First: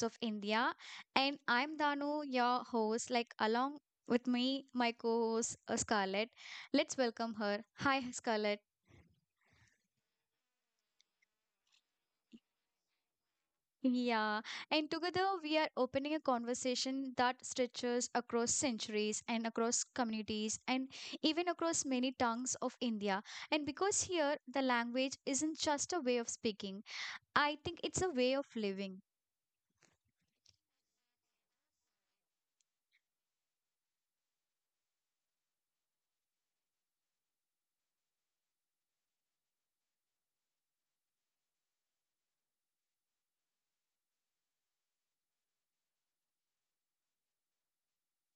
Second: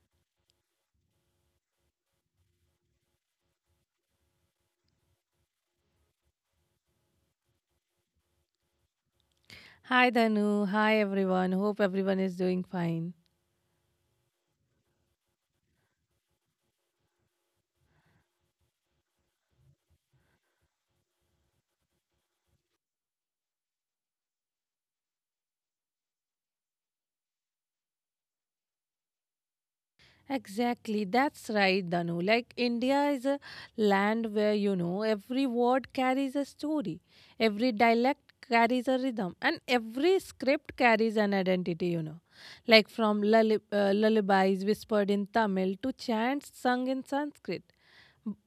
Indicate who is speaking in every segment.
Speaker 1: of India. And I'm Danu, your host. Like along with me, my co-host Scarlett. Let's welcome her. Hi, Scarlett.
Speaker 2: Hi Danu, hi everyone. Hope everyone is doing fine.
Speaker 1: Yeah, and together we are opening a conversation that stretches across centuries and across communities and even across many tongues of India. And because here the language isn't just a way of speaking, I think it's a way of living.
Speaker 2: Exactly, that's right, Danu. Like India is a land where you know every word carries a story, every dialect carries a rhythm, and every script carries an identity, you know. Like from lullabies whispered in Tamil to chants sung in Sanskrit.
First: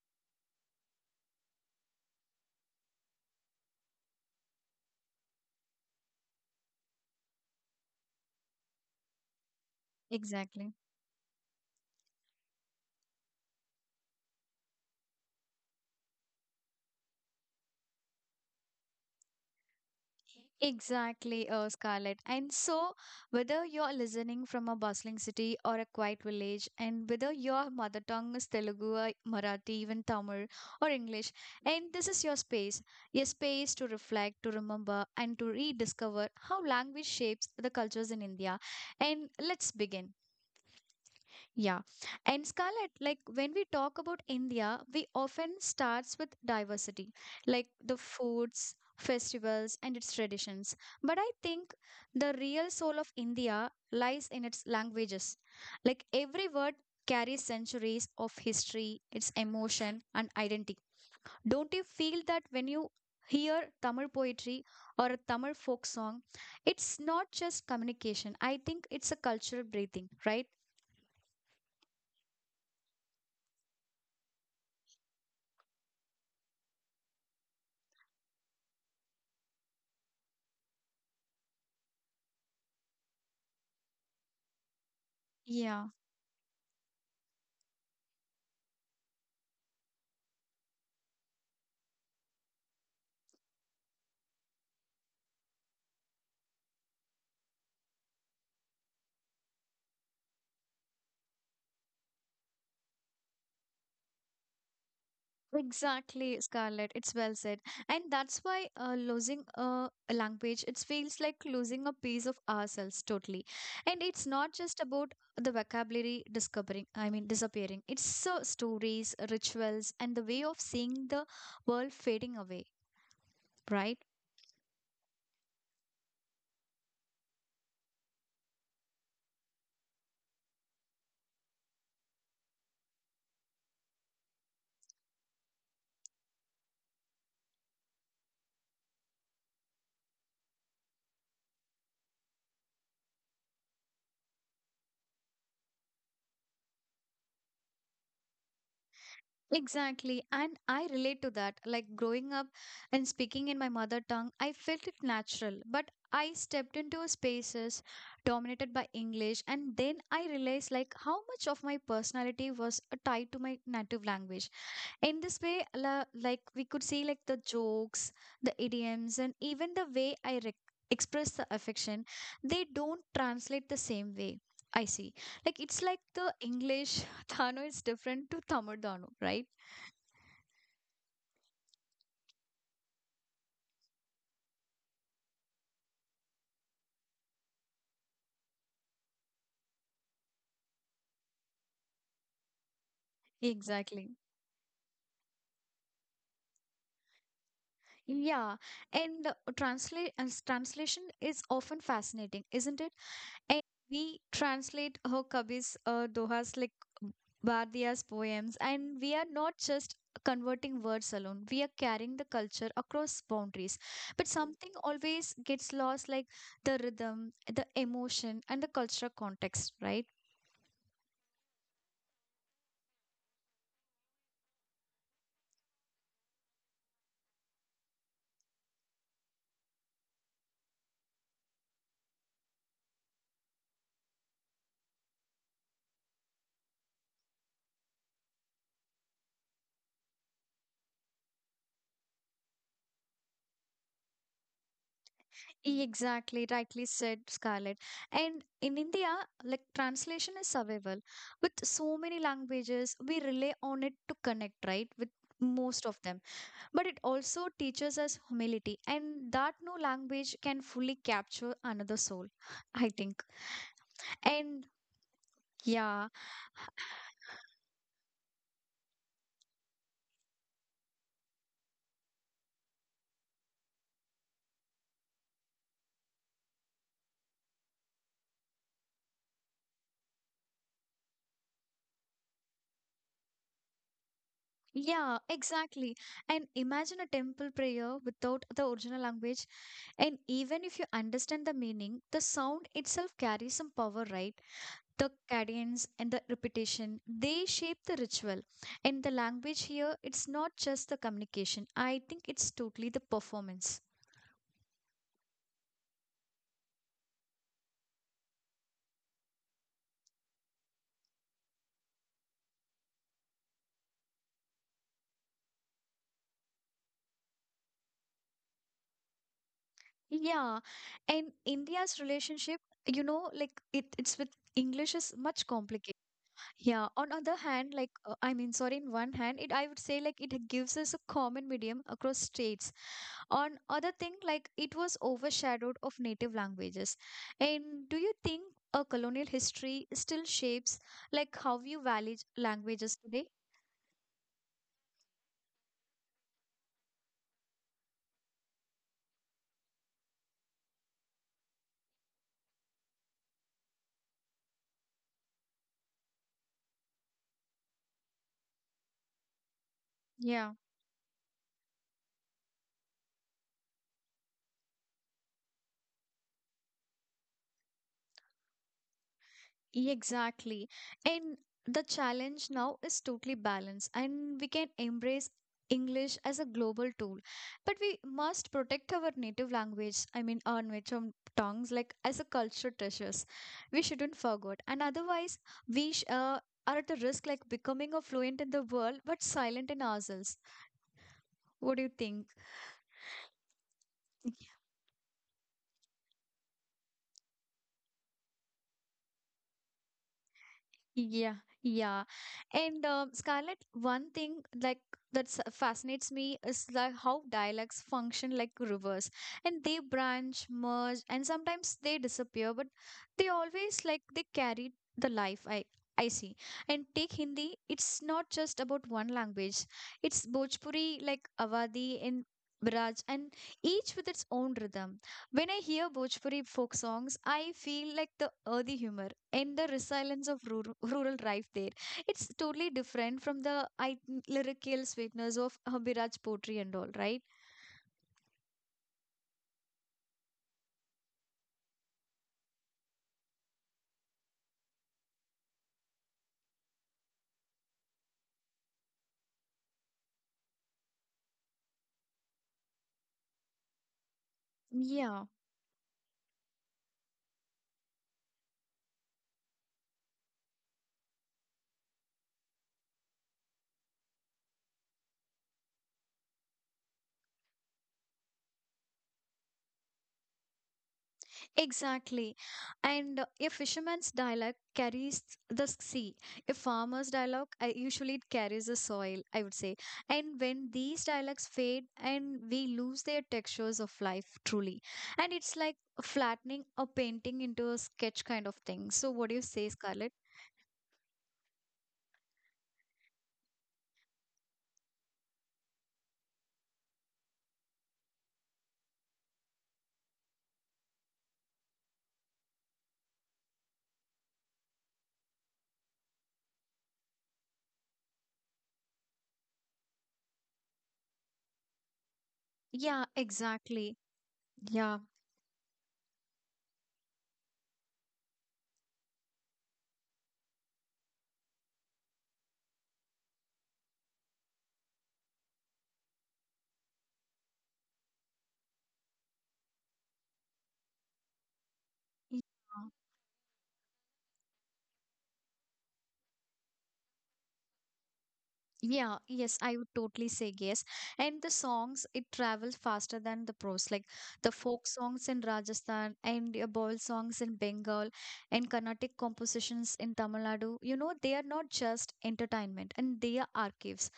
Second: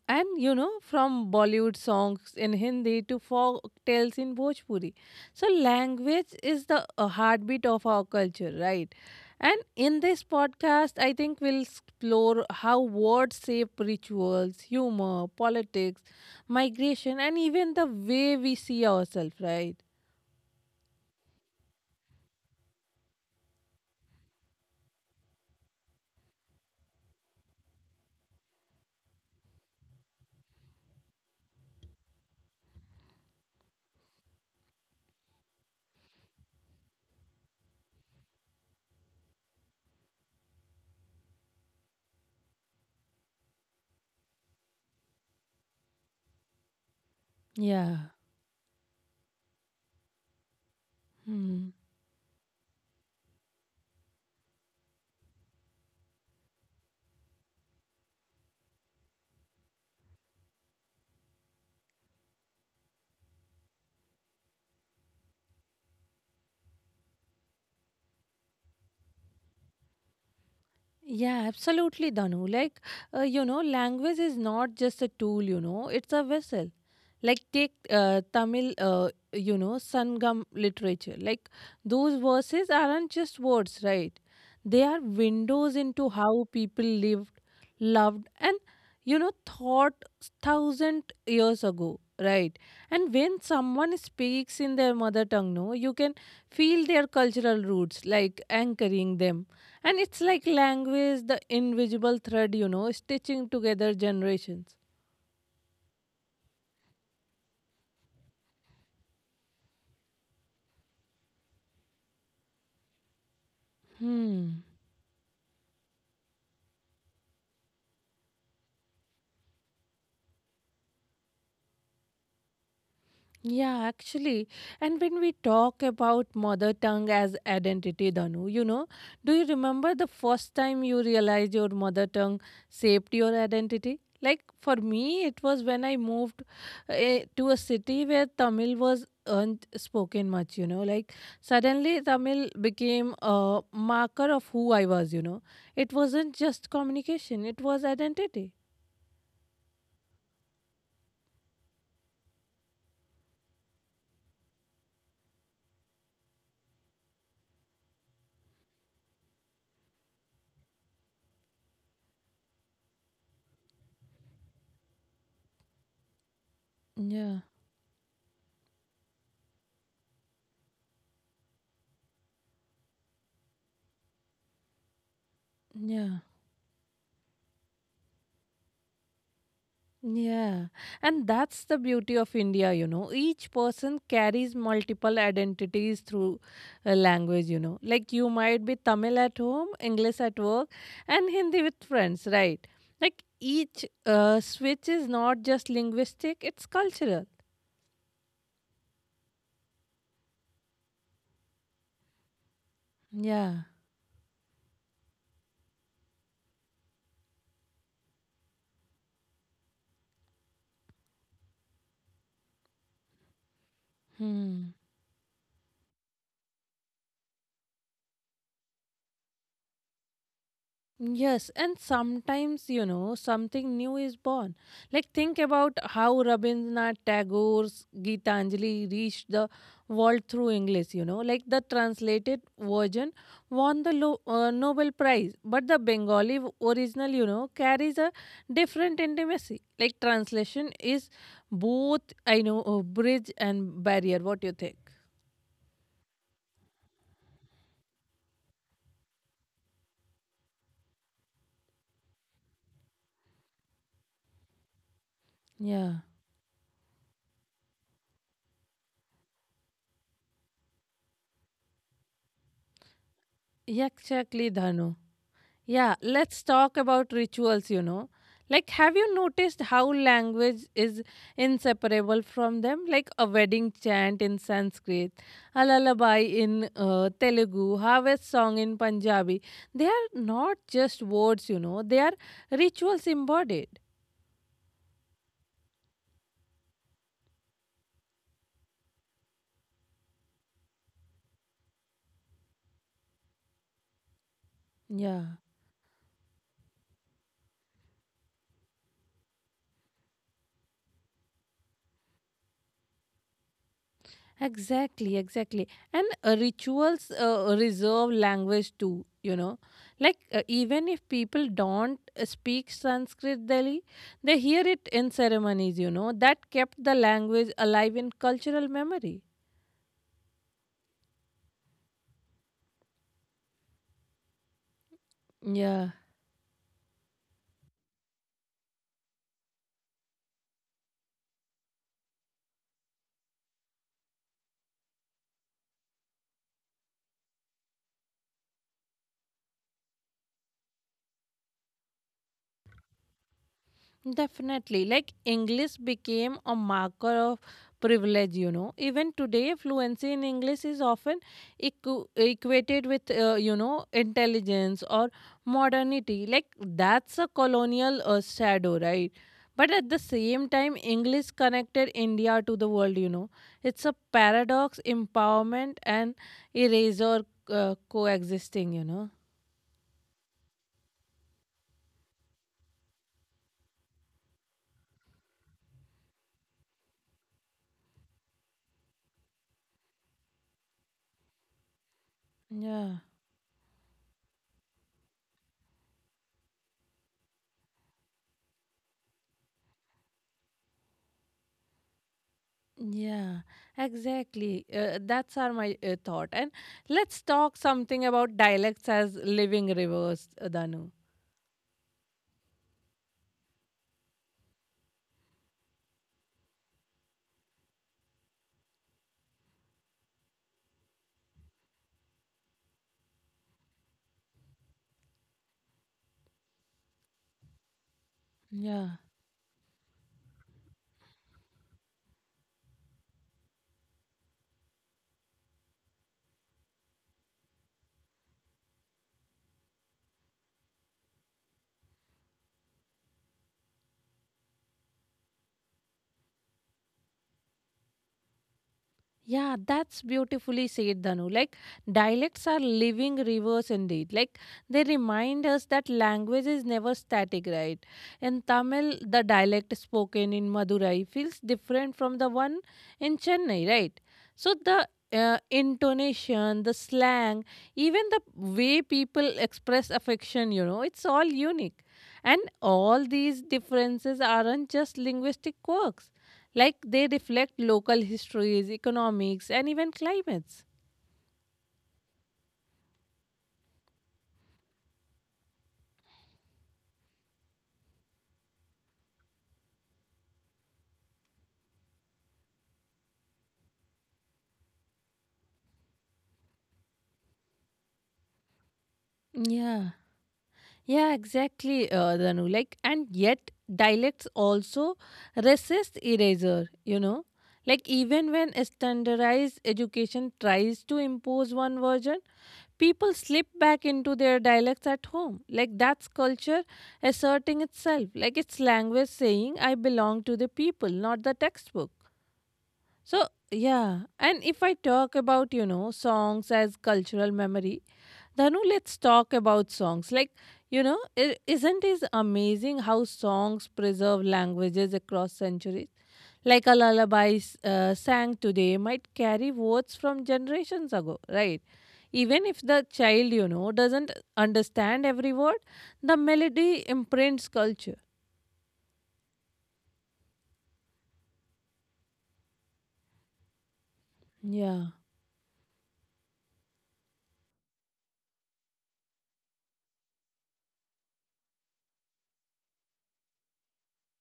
Speaker 2: And you know, from Bollywood songs in Hindi to folk tales in Bhojpuri. So, language is the heartbeat of our culture, right? And in this
Speaker 1: Exactly.
Speaker 2: podcast, I think we'll explore how words shape rituals, humor, politics, migration, and even the way we see ourselves, right?
Speaker 1: Exactly, Scarlett. And so, whether you're listening from a bustling city or a quiet village, and whether your mother tongue is Telugu, or Marathi, even Tamil or English, and this is your space, a space to reflect, to remember, and to rediscover how language shapes the cultures in India. And let's begin. Yeah. And Scarlett, like when we talk about India, we often starts with diversity, like the
Speaker 2: Yeah.
Speaker 1: foods, festivals, and its traditions. But I
Speaker 2: Hmm.
Speaker 1: think the real soul of India lies in its languages. Like every word carries centuries of history, its emotion, and identity. Don't you feel that when you hear Tamil poetry or a Tamil folk song, it's not just communication. I think it's a cultural breathing, right?
Speaker 2: Yeah, absolutely, Danu. You know, language is not just a tool, you know, it's a vessel. Like, take Tamil you know sangam literature, like those verses aren't just words, right? They are windows
Speaker 1: Yeah.
Speaker 2: into how people lived, loved and you know thought thousand years ago, right? And when someone speaks in their mother tongue, no, you can feel their cultural roots like anchoring them. And it's like language, the invisible thread, you know, stitching together generations.
Speaker 1: Exactly, Scarlett. It's well said. And that's why losing a language, it feels like losing a piece of ourselves totally. And it's not
Speaker 2: Hmm.
Speaker 1: just about the vocabulary discovering, I mean, disappearing. It's stories, rituals, and the way of seeing the world fading away,
Speaker 2: Yeah,
Speaker 1: right?
Speaker 2: actually. And when we talk about mother tongue as identity, Danu, you know, do you remember the first time you realized your mother tongue shaped your identity? Like for me, it was when I moved to a city where Tamil was unspoken much, you know. Like suddenly Tamil became a marker of who I was, you know. It wasn't just communication, it was identity.
Speaker 1: Exactly. And I relate to that. Like growing up and speaking in my mother tongue, I felt it natural. But I stepped into spaces dominated by English, and then I realized like how much of my personality was tied to my native language. In this way, like we could see like the
Speaker 2: Yeah,
Speaker 1: jokes, the idioms, and even the way I rec express the affection, they don't translate the same way. I see. Like it's like
Speaker 2: yeah.
Speaker 1: the English Thano is different to Tamil Thano, right?
Speaker 2: Yeah, and that's the beauty of India, you know. Each person carries multiple identities through a language, you know. Like you might be Tamil at home, English at work, and Hindi with friends, right? Like each
Speaker 1: Exactly.
Speaker 2: switch is not just linguistic, it's cultural.
Speaker 1: Yeah, and translate as translation is often fascinating, isn't it? And
Speaker 2: Yeah.
Speaker 1: we translate her Kabi's Doha's like Bardia's poems, and we are not just converting words alone. We are carrying the culture across boundaries. But something
Speaker 2: Hmm.
Speaker 1: always gets lost, like the rhythm, the emotion, and the cultural context, right?
Speaker 2: Yes, and sometimes, you know, something new is born. Like, think about how Rabindranath Tagore's Gitanjali reached the world through English, you know. Like, the translated version won the Nobel Prize, but the original, you know, carries a different intimacy. Like, translation is both, I know, a bridge and barrier. What do you think?
Speaker 1: Exactly, rightly said, Scarlett. And in India, like translation is survival. With so many languages, we rely on it to connect, right? With most of
Speaker 2: Yeah,
Speaker 1: them. But it also teaches us humility, and that no language can fully capture another soul, I think.
Speaker 2: exactly,
Speaker 1: And
Speaker 2: Dhanu. Yeah,
Speaker 1: yeah,
Speaker 2: let's talk about rituals, you know. Like, have you noticed how language is inseparable from them? Like a wedding chant in Sanskrit, a lullaby in Telugu, harvest song in Punjabi. They are not just words, you know, they are rituals embodied.
Speaker 1: yeah, exactly. And imagine a temple prayer without the original language. And even if you understand the meaning, the sound itself carries some power, right? The
Speaker 2: Yeah.
Speaker 1: cadence and the repetition, they shape the ritual, and the language here, it's not just the communication. I think it's totally the performance.
Speaker 2: Exactly, exactly. And rituals reserve language too, you know. Like, even if people don't speak Sanskrit Delhi, they hear it in ceremonies, you know. That kept the language alive in cultural memory.
Speaker 1: Yeah, and India's relationship, you know, like it's with English is much
Speaker 2: Yeah.
Speaker 1: complicated. Yeah, on other hand, like I mean, sorry, in one hand, it I would say like it gives us a common medium across states. On other thing, like it was overshadowed of native languages. And do you think a colonial history still shapes like how you value languages today?
Speaker 2: Definitely. Like English became a marker of privilege, you know. Even today, fluency in English is often equated with, you know, intelligence or modernity. Like that's a colonial shadow, right? But at the
Speaker 1: Yeah.
Speaker 2: same time, English connected India to the world, you know. It's a paradox, empowerment and erasure coexisting, you know.
Speaker 1: Exactly. And the challenge now is totally balanced, and we can embrace English as a global tool. But we must protect our native language, I mean, our native tongues, like as a cultural
Speaker 2: Yeah.
Speaker 1: treasures. We shouldn't forget. And otherwise, we sh- uh, are at the risk like becoming a fluent in the world but silent in ourselves. What do you think?
Speaker 2: Yeah, exactly. That's our my thought. And let's talk something about dialects as living rivers, Danu.
Speaker 1: Yeah, yeah. And Scarlett, one thing like that fascinates me is like how dialects function like rivers, and they branch, merge, and sometimes they disappear, but they always like they carry the life. I see. And take Hindi, it's not just about
Speaker 2: Yeah.
Speaker 1: one language. It's Bhojpuri, like Awadhi and Braj, and each with its own rhythm. When I hear Bhojpuri folk songs, I feel like the earthy humor and the resilience of rural life there. It's totally different from the lyrical sweetness of Habiraj poetry and all, right?
Speaker 2: Yeah, that's beautifully said, Dhanu. Like, dialects are living rivers indeed. Like, they remind us that language is never static, right? In Tamil, the dialect spoken in Madurai feels different from the one in Chennai, right? So, the
Speaker 1: Yeah.
Speaker 2: intonation, the slang, even the way people express affection, you know, it's all unique. And all these differences aren't just linguistic quirks, like they reflect local histories, economics, and even climates.
Speaker 1: Exactly. And a fisherman's dialogue carries the sea. A farmer's dialogue, usually it carries the soil, I would say. And when these dialogues fade and we lose their textures of life, truly. And it's like flattening a painting into a sketch kind of thing. So, what do you say,
Speaker 2: Yeah,
Speaker 1: Scarlett?
Speaker 2: yeah, exactly, Dhanu. Like, and yet dialects also resist erasure, you know. Like, even when a standardized education tries to impose one version, people slip back into their dialects at home. Like, that's culture asserting itself. Like, it's language saying, I belong to the people, not the textbook.
Speaker 1: Yeah,
Speaker 2: So,
Speaker 1: exactly.
Speaker 2: yeah. And if I
Speaker 1: Yeah.
Speaker 2: talk about, you know, songs as cultural memory, Dhanu, let's talk about songs. Like, you know, is isn't it amazing how songs preserve languages across centuries? Like a lullaby sang today might carry words from generations ago, right? Even if the child, you know, doesn't understand every word, the melody imprints culture.
Speaker 1: Yeah, yes, I would totally say yes. And the songs, it travels faster than the prose. Like the folk
Speaker 2: Yeah.
Speaker 1: songs in Rajasthan and ball songs in Bengal and Carnatic compositions in Tamil Nadu, you know, they are not just entertainment and they are archives.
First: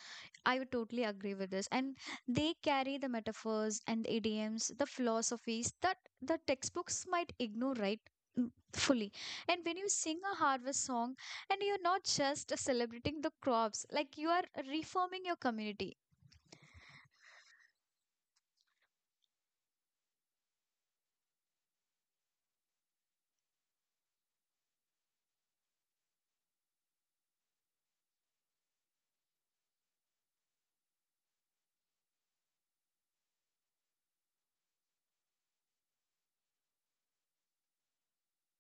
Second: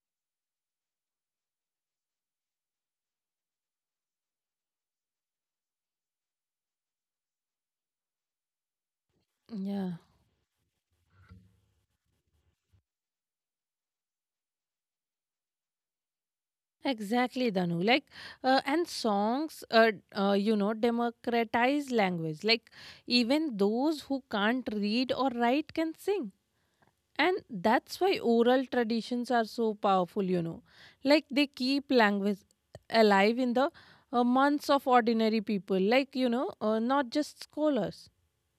Speaker 1: I would totally agree with this. And they carry the metaphors and the idioms, the philosophies that the textbooks might ignore, right? Mm, fully. And when you
Speaker 2: Yeah.
Speaker 1: sing a harvest song, and you're not just celebrating the crops, like you are reforming your community.
Speaker 2: Exactly, Danu. Like, and songs, you know, democratize language. Like, even those who can't read or write can sing. And that's why oral traditions are so powerful, you know. Like, they keep language alive in the months of ordinary people, like, you know, not just scholars.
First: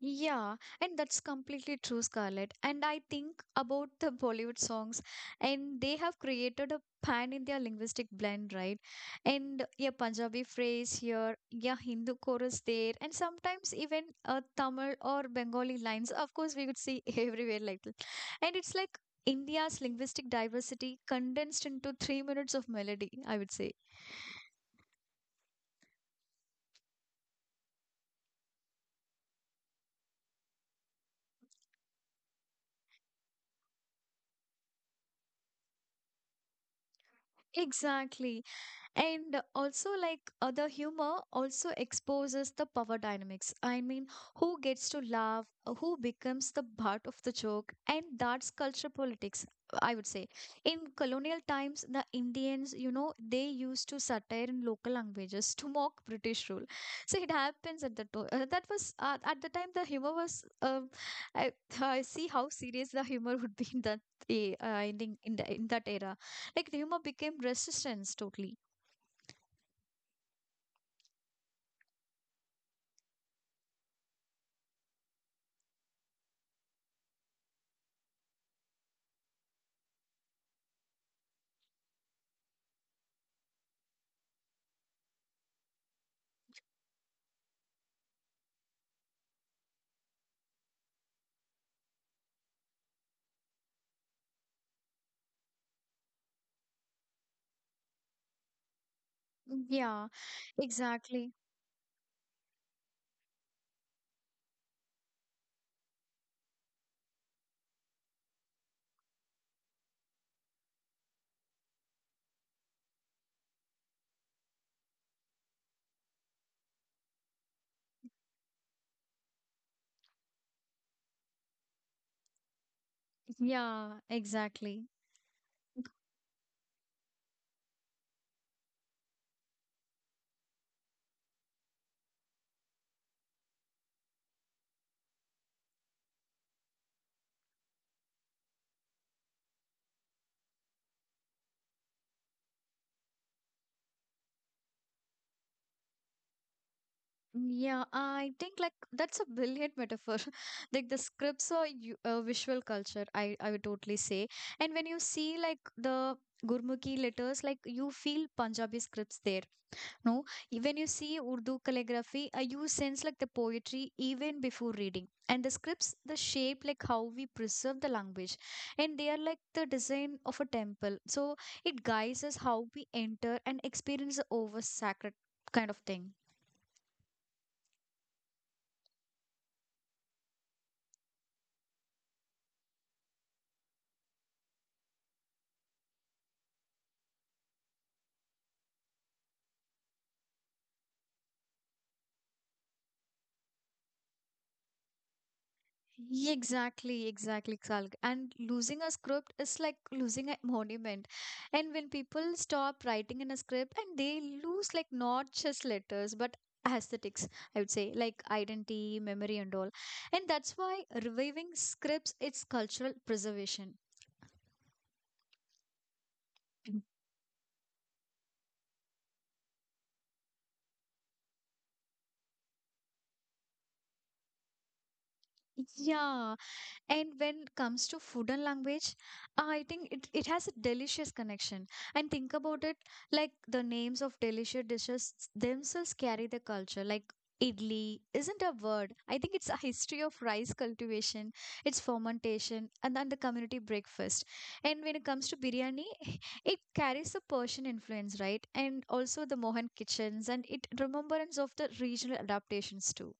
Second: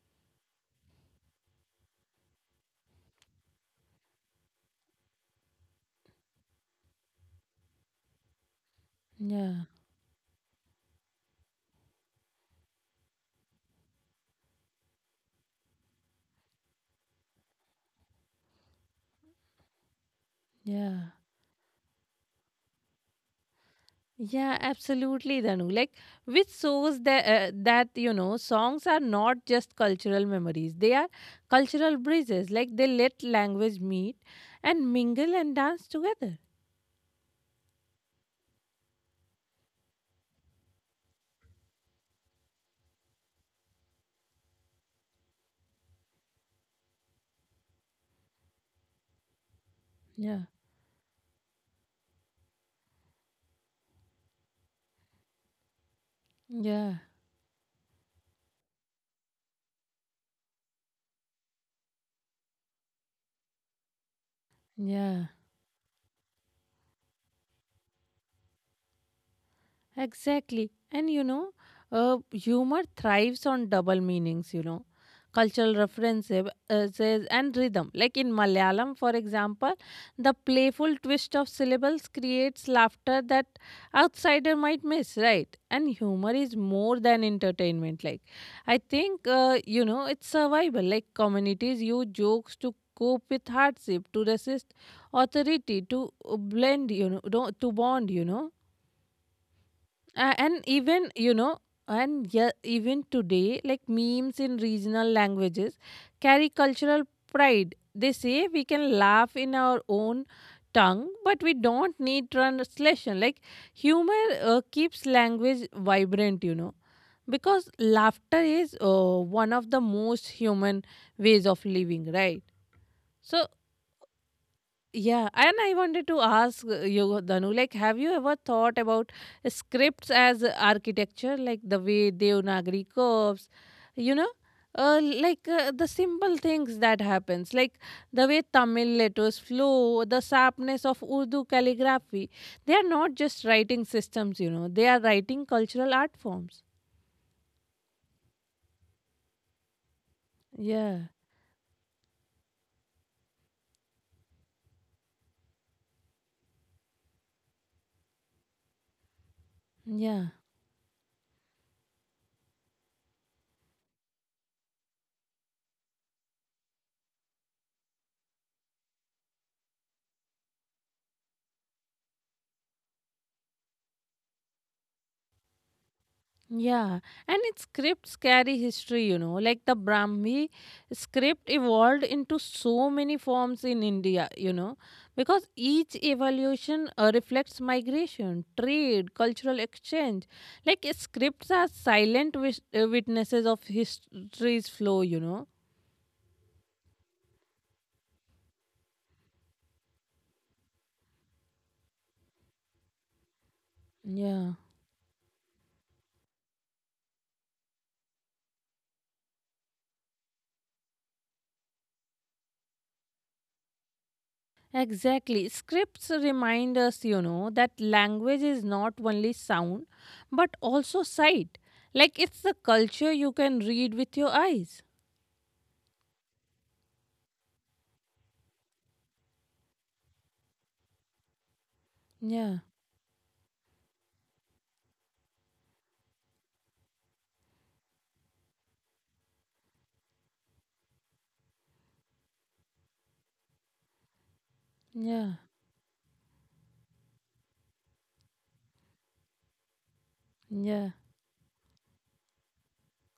Speaker 1: Yeah, and that's completely true, Scarlett. And I think about the Bollywood songs, and they have created a pan-India linguistic blend, right?
Speaker 2: Yeah,
Speaker 1: And a Punjabi phrase here, yeah, Hindu chorus there, and sometimes even Tamil or Bengali lines. Of course, we could see everywhere like that. And it's like India's linguistic diversity
Speaker 2: yeah.
Speaker 1: condensed into 3 minutes of melody, I would say.
Speaker 2: Yeah, absolutely, Danu. Like, which shows that you know songs are not just cultural memories; they are cultural bridges. Like they let language meet and mingle and dance together.
Speaker 1: Exactly. And also like the humor also exposes the power dynamics, I mean, who gets to laugh, who becomes the butt of the joke, and that's culture politics, I would say.
Speaker 2: Yeah,
Speaker 1: In colonial times, the Indians, you know, they used to satire in local languages to mock British rule.
Speaker 2: yeah,
Speaker 1: So it happens at that was at the time the humor was I, I see how serious the humor would be in that eh, in, the-
Speaker 2: yeah.
Speaker 1: in, the, in that era, like the humor became resistance totally.
Speaker 2: Exactly. And you know, humor thrives on double meanings, you know, cultural references and rhythm. Like in Malayalam, for example, the playful twist of syllables creates laughter that outsider might miss, right? And humor is more than entertainment. Like, I think, you know, it's survival. Like, communities use jokes to cope with hardship, to resist authority, to blend, you know, to bond, you know.
Speaker 1: Yeah,
Speaker 2: And even
Speaker 1: exactly.
Speaker 2: you know and yeah, even today like memes in regional languages carry cultural pride, they say we can laugh in our own tongue but we don't need translation. Like humor keeps language vibrant, you know, because laughter is one of the most human ways of living, right? So
Speaker 1: Yeah, exactly.
Speaker 2: yeah, and I wanted to ask you, Dhanu, like, have you ever thought about scripts as architecture, like the way Devanagari curves, you know, the simple things that happens, like the way Tamil letters flow, the sharpness of Urdu calligraphy. They are not just writing systems, you know, they are writing cultural art forms.
Speaker 1: Yeah, I think like that's a brilliant metaphor. Like the
Speaker 2: Yeah,
Speaker 1: scripts are visual culture, I would totally say. And when you see like the Gurmukhi letters, like you feel Punjabi scripts there. No,
Speaker 2: yeah.
Speaker 1: When you see Urdu calligraphy, you sense like the poetry even before reading. And the scripts, the shape, like how we preserve the language, and they are like the design of a temple. So it guides us how we enter and experience the over sacred kind of thing.
Speaker 2: Yeah, and its scripts carry history, you know, like the Brahmi script evolved into so many forms in India, you know, because each evolution reflects migration, trade, cultural exchange. Like scripts are silent witnesses of history's flow, you know.
Speaker 1: Yeah, exactly, exactly, Kalg. And losing a script is like losing a monument. And when people stop writing in a script and they
Speaker 2: Yeah.
Speaker 1: lose like not just letters but aesthetics, I would say, like identity, memory and all. And that's why reviving scripts it's cultural preservation.
Speaker 2: Exactly. Scripts remind
Speaker 1: Mm.
Speaker 2: us, you know, that language is not only sound, but also sight. Like it's the culture you can read with your eyes.
Speaker 1: Yeah, and when it comes to food and language, I think it has a delicious connection. And think
Speaker 2: Yeah,
Speaker 1: about it, like the names of delicious dishes themselves carry the culture. Like idli isn't a word. I think it's a history of rice cultivation, its fermentation, and then the community breakfast. And when it comes
Speaker 2: yeah,
Speaker 1: to biryani, it carries a Persian influence, right? And also the Mohan kitchens and it
Speaker 2: yeah.
Speaker 1: remembrance of the regional adaptations too.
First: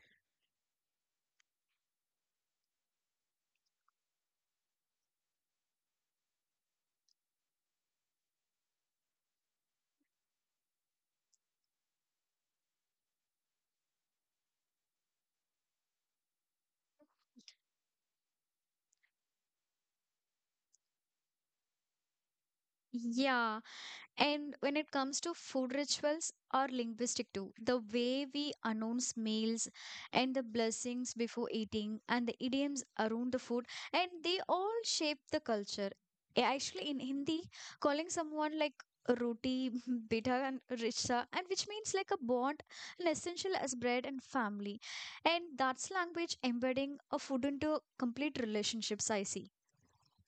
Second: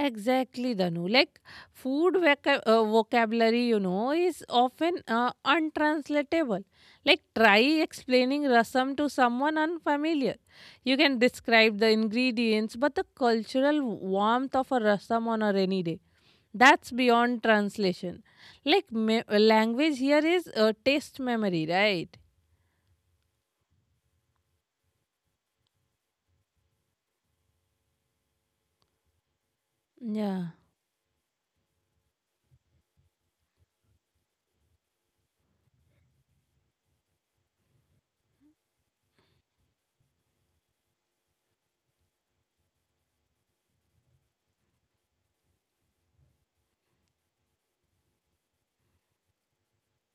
Speaker 2: Exactly, Danu. Like food vocabulary, you know, is often untranslatable. Like try explaining rasam to someone unfamiliar. You can describe the ingredients, but the cultural warmth of a rasam on a rainy day, that's beyond translation. Like language here is taste memory, right?
Speaker 1: Yeah, and when it comes to food, rituals are linguistic too. The way we announce meals and the
Speaker 2: Yeah.
Speaker 1: blessings before eating and the idioms around the food and they all shape the culture. Actually in Hindi, calling someone like roti, bita and richa and which means like a bond and essential as bread and family. And that's language embedding a food into complete relationships, I see.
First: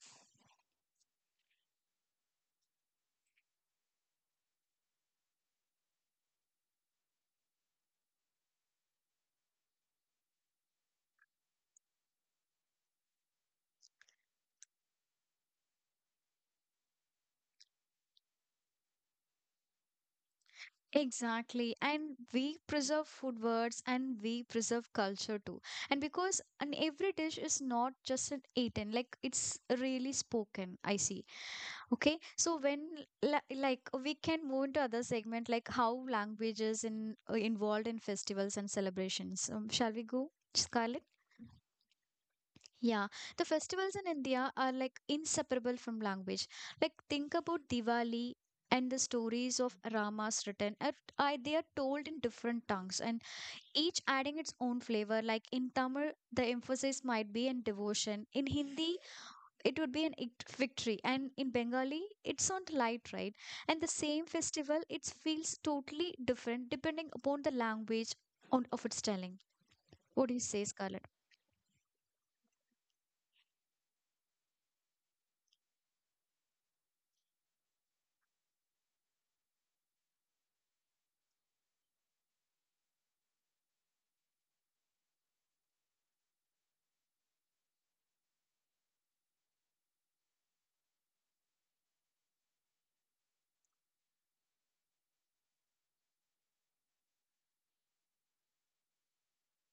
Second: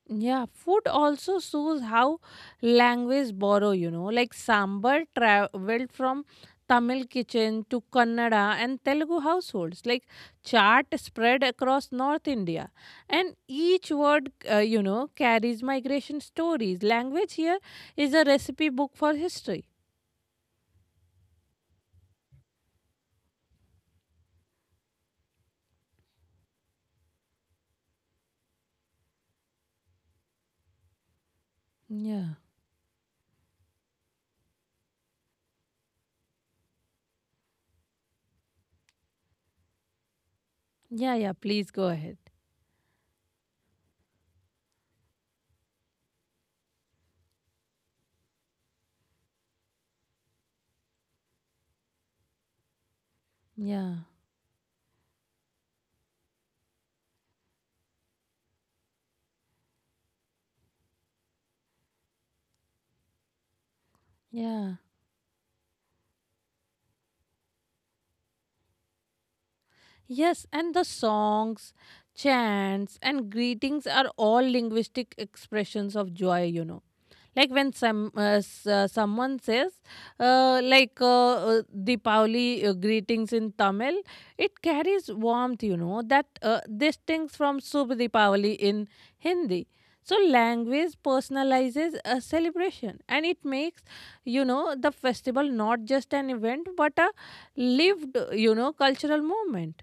Speaker 2: Yeah, food also shows how language borrow, you know, like sambar traveled from Tamil kitchen to Kannada and Telugu households, like chart spread across North India. And each word, you know, carries migration stories. Language here is a recipe book for history.
Speaker 1: Exactly. And we preserve food words and we preserve culture too. And because an every dish is not just an eaten, like it's really spoken, I see. Okay.
Speaker 2: Yeah.
Speaker 1: So like we can move into other segment like how language is involved in festivals and celebrations. Shall we go, Scarlett?
Speaker 2: Yeah, yeah, please go ahead.
Speaker 1: Yeah, the festivals in India are like inseparable from language. Like think about Diwali and the stories of Ramas written. They are told in different tongues and
Speaker 2: Yeah.
Speaker 1: each adding its own flavor. Like in Tamil, the emphasis might be in devotion. In Hindi, it would be an victory, and in Bengali, it's on light, right? And the same
Speaker 2: Yeah.
Speaker 1: festival, it feels totally different depending upon the language on, of its telling. What
Speaker 2: Yes,
Speaker 1: do you
Speaker 2: and
Speaker 1: say,
Speaker 2: the
Speaker 1: Scarlett?
Speaker 2: songs, chants, and greetings are all linguistic expressions of joy, you know. Like when someone says, Deepavali greetings in Tamil, it carries warmth, you know, that distinct from Subh Deepavali in Hindi. So language personalizes a celebration, and it makes, you know, the festival not just an event but a lived, you know, cultural moment.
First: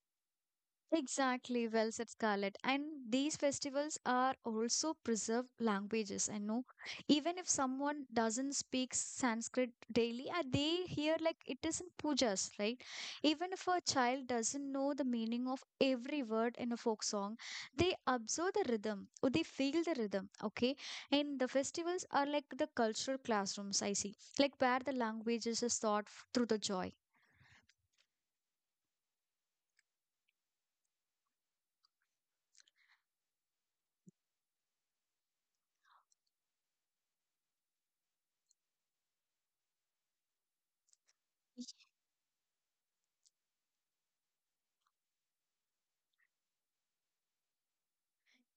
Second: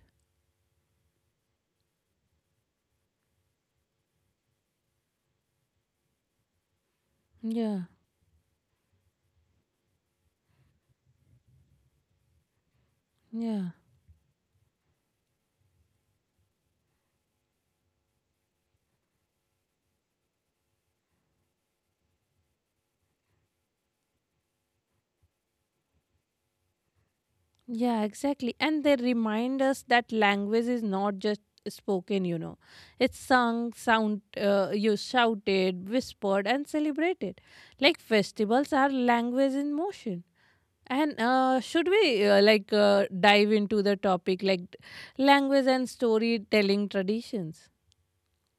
Speaker 1: Exactly, well said, Scarlett. And these festivals are also preserved languages. I know, even if
Speaker 2: Yeah,
Speaker 1: someone doesn't speak Sanskrit daily, they hear like it is in pujas, right? Even if
Speaker 2: yeah,
Speaker 1: a child doesn't know the meaning of every word in a folk song, they observe the rhythm or they feel the rhythm. Okay, and the festivals are like the cultural classrooms. I see, like where the languages is taught through the joy.
Speaker 2: yeah, exactly. And they remind us that language is not just spoken, you know, it's sung, sound, you shouted, whispered, and celebrated. Like festivals are language in motion. And should we dive into the topic like language and storytelling traditions?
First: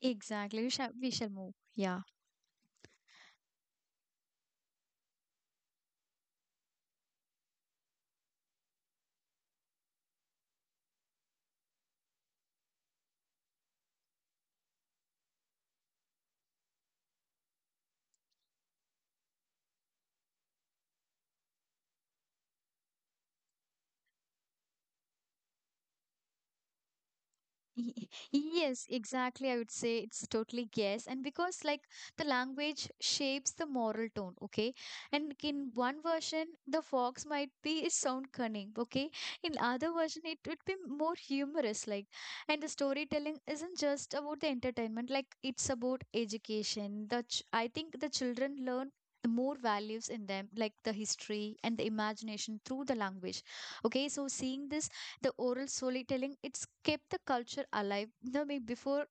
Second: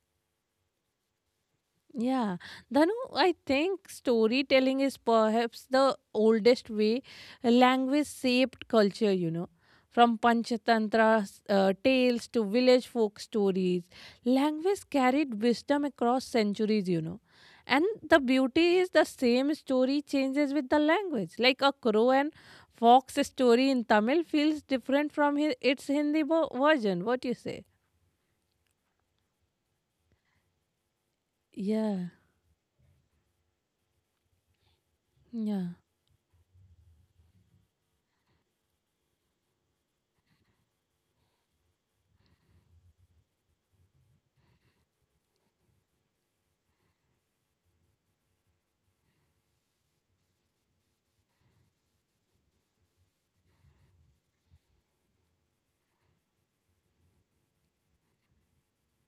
Speaker 1: Exactly, we shall move. Yeah.
Speaker 2: Yeah, Dhanu, I think storytelling is perhaps the oldest way language shaped culture, you know. From Panchatantra tales to village folk stories, language carried wisdom across centuries, you know. And the beauty is the same story changes with the language. Like a crow and fox story in Tamil feels different from its Hindi version. What you say?
Speaker 1: Y- Yes, exactly. I would say it's totally yes. And because, like,
Speaker 2: Yeah,
Speaker 1: the language shapes the moral tone, okay? And
Speaker 2: yeah.
Speaker 1: in one version, the fox might be sound cunning, okay? In other version, it would be more humorous, like. And the storytelling isn't just about the entertainment, like, it's about education. The ch I think the children learn more values in them, like the history and the imagination through the language. Okay, so seeing this, the oral storytelling, it's kept the culture alive, no, way before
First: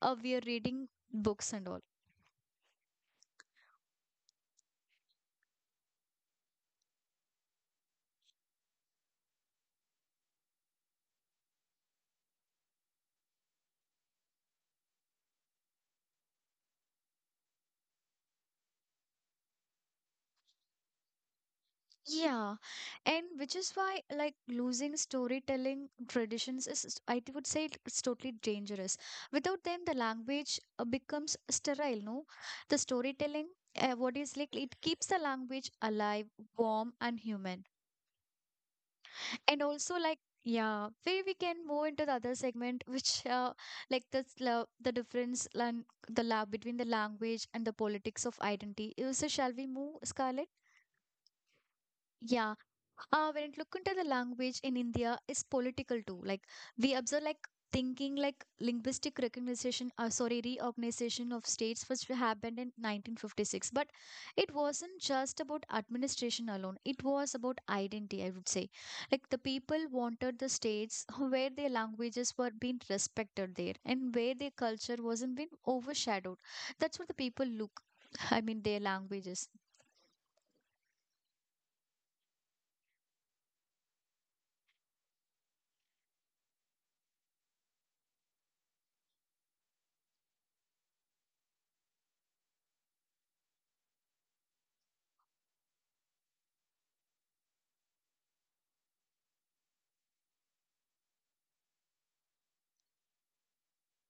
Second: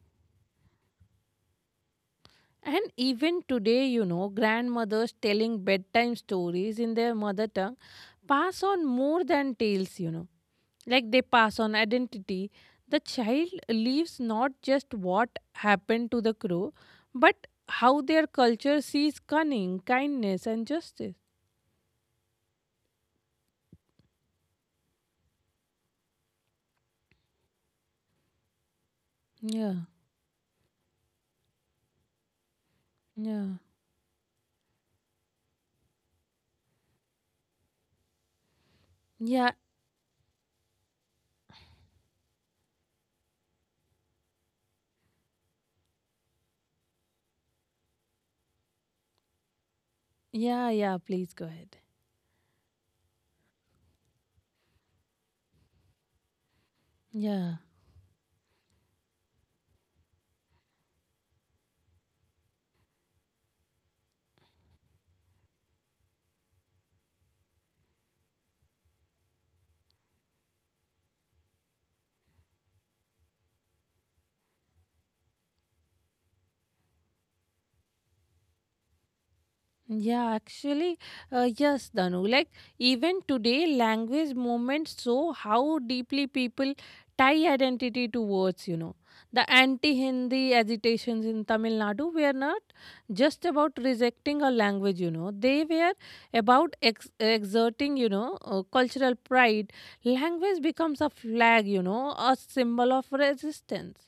Speaker 1: we are reading books and all.
Speaker 2: And even today, you know, grandmothers telling bedtime stories in their mother tongue pass on more than tales, you know. Like they pass on identity. The child leaves not just what happened to the crow, but how their culture sees cunning, kindness, and justice.
Speaker 1: Yeah, and which is why, like, losing storytelling traditions is, I would say it's totally dangerous. Without
Speaker 2: Yeah,
Speaker 1: them, the language becomes sterile, no? The storytelling,
Speaker 2: yeah,
Speaker 1: what is like, it keeps the language alive, warm, and human.
Speaker 2: yeah,
Speaker 1: And also, like, yeah, where we can move into the other segment which, like, the difference the lab between the language and the politics of identity. So shall we move, Scarlett?
Speaker 2: yeah, yeah. Please go ahead.
Speaker 1: Yeah. When it look into the language in India is political too. Like, we observe, like,
Speaker 2: Yeah.
Speaker 1: thinking, like, linguistic recognition, sorry, reorganization of states which happened in 1956. But it wasn't just about administration alone, it was about identity, I would say. Like the people wanted the states where their languages were being respected there and where their culture wasn't being overshadowed. That's what the people look. I mean, their languages.
Speaker 2: Yeah, actually, yes, Danu. Like, even today, language movements show how deeply people tie identity to words, you know. The anti Hindi agitations in Tamil Nadu were not just about rejecting a language, you know. They were about exerting, you know, cultural pride. Language becomes a flag, you know, a symbol of resistance.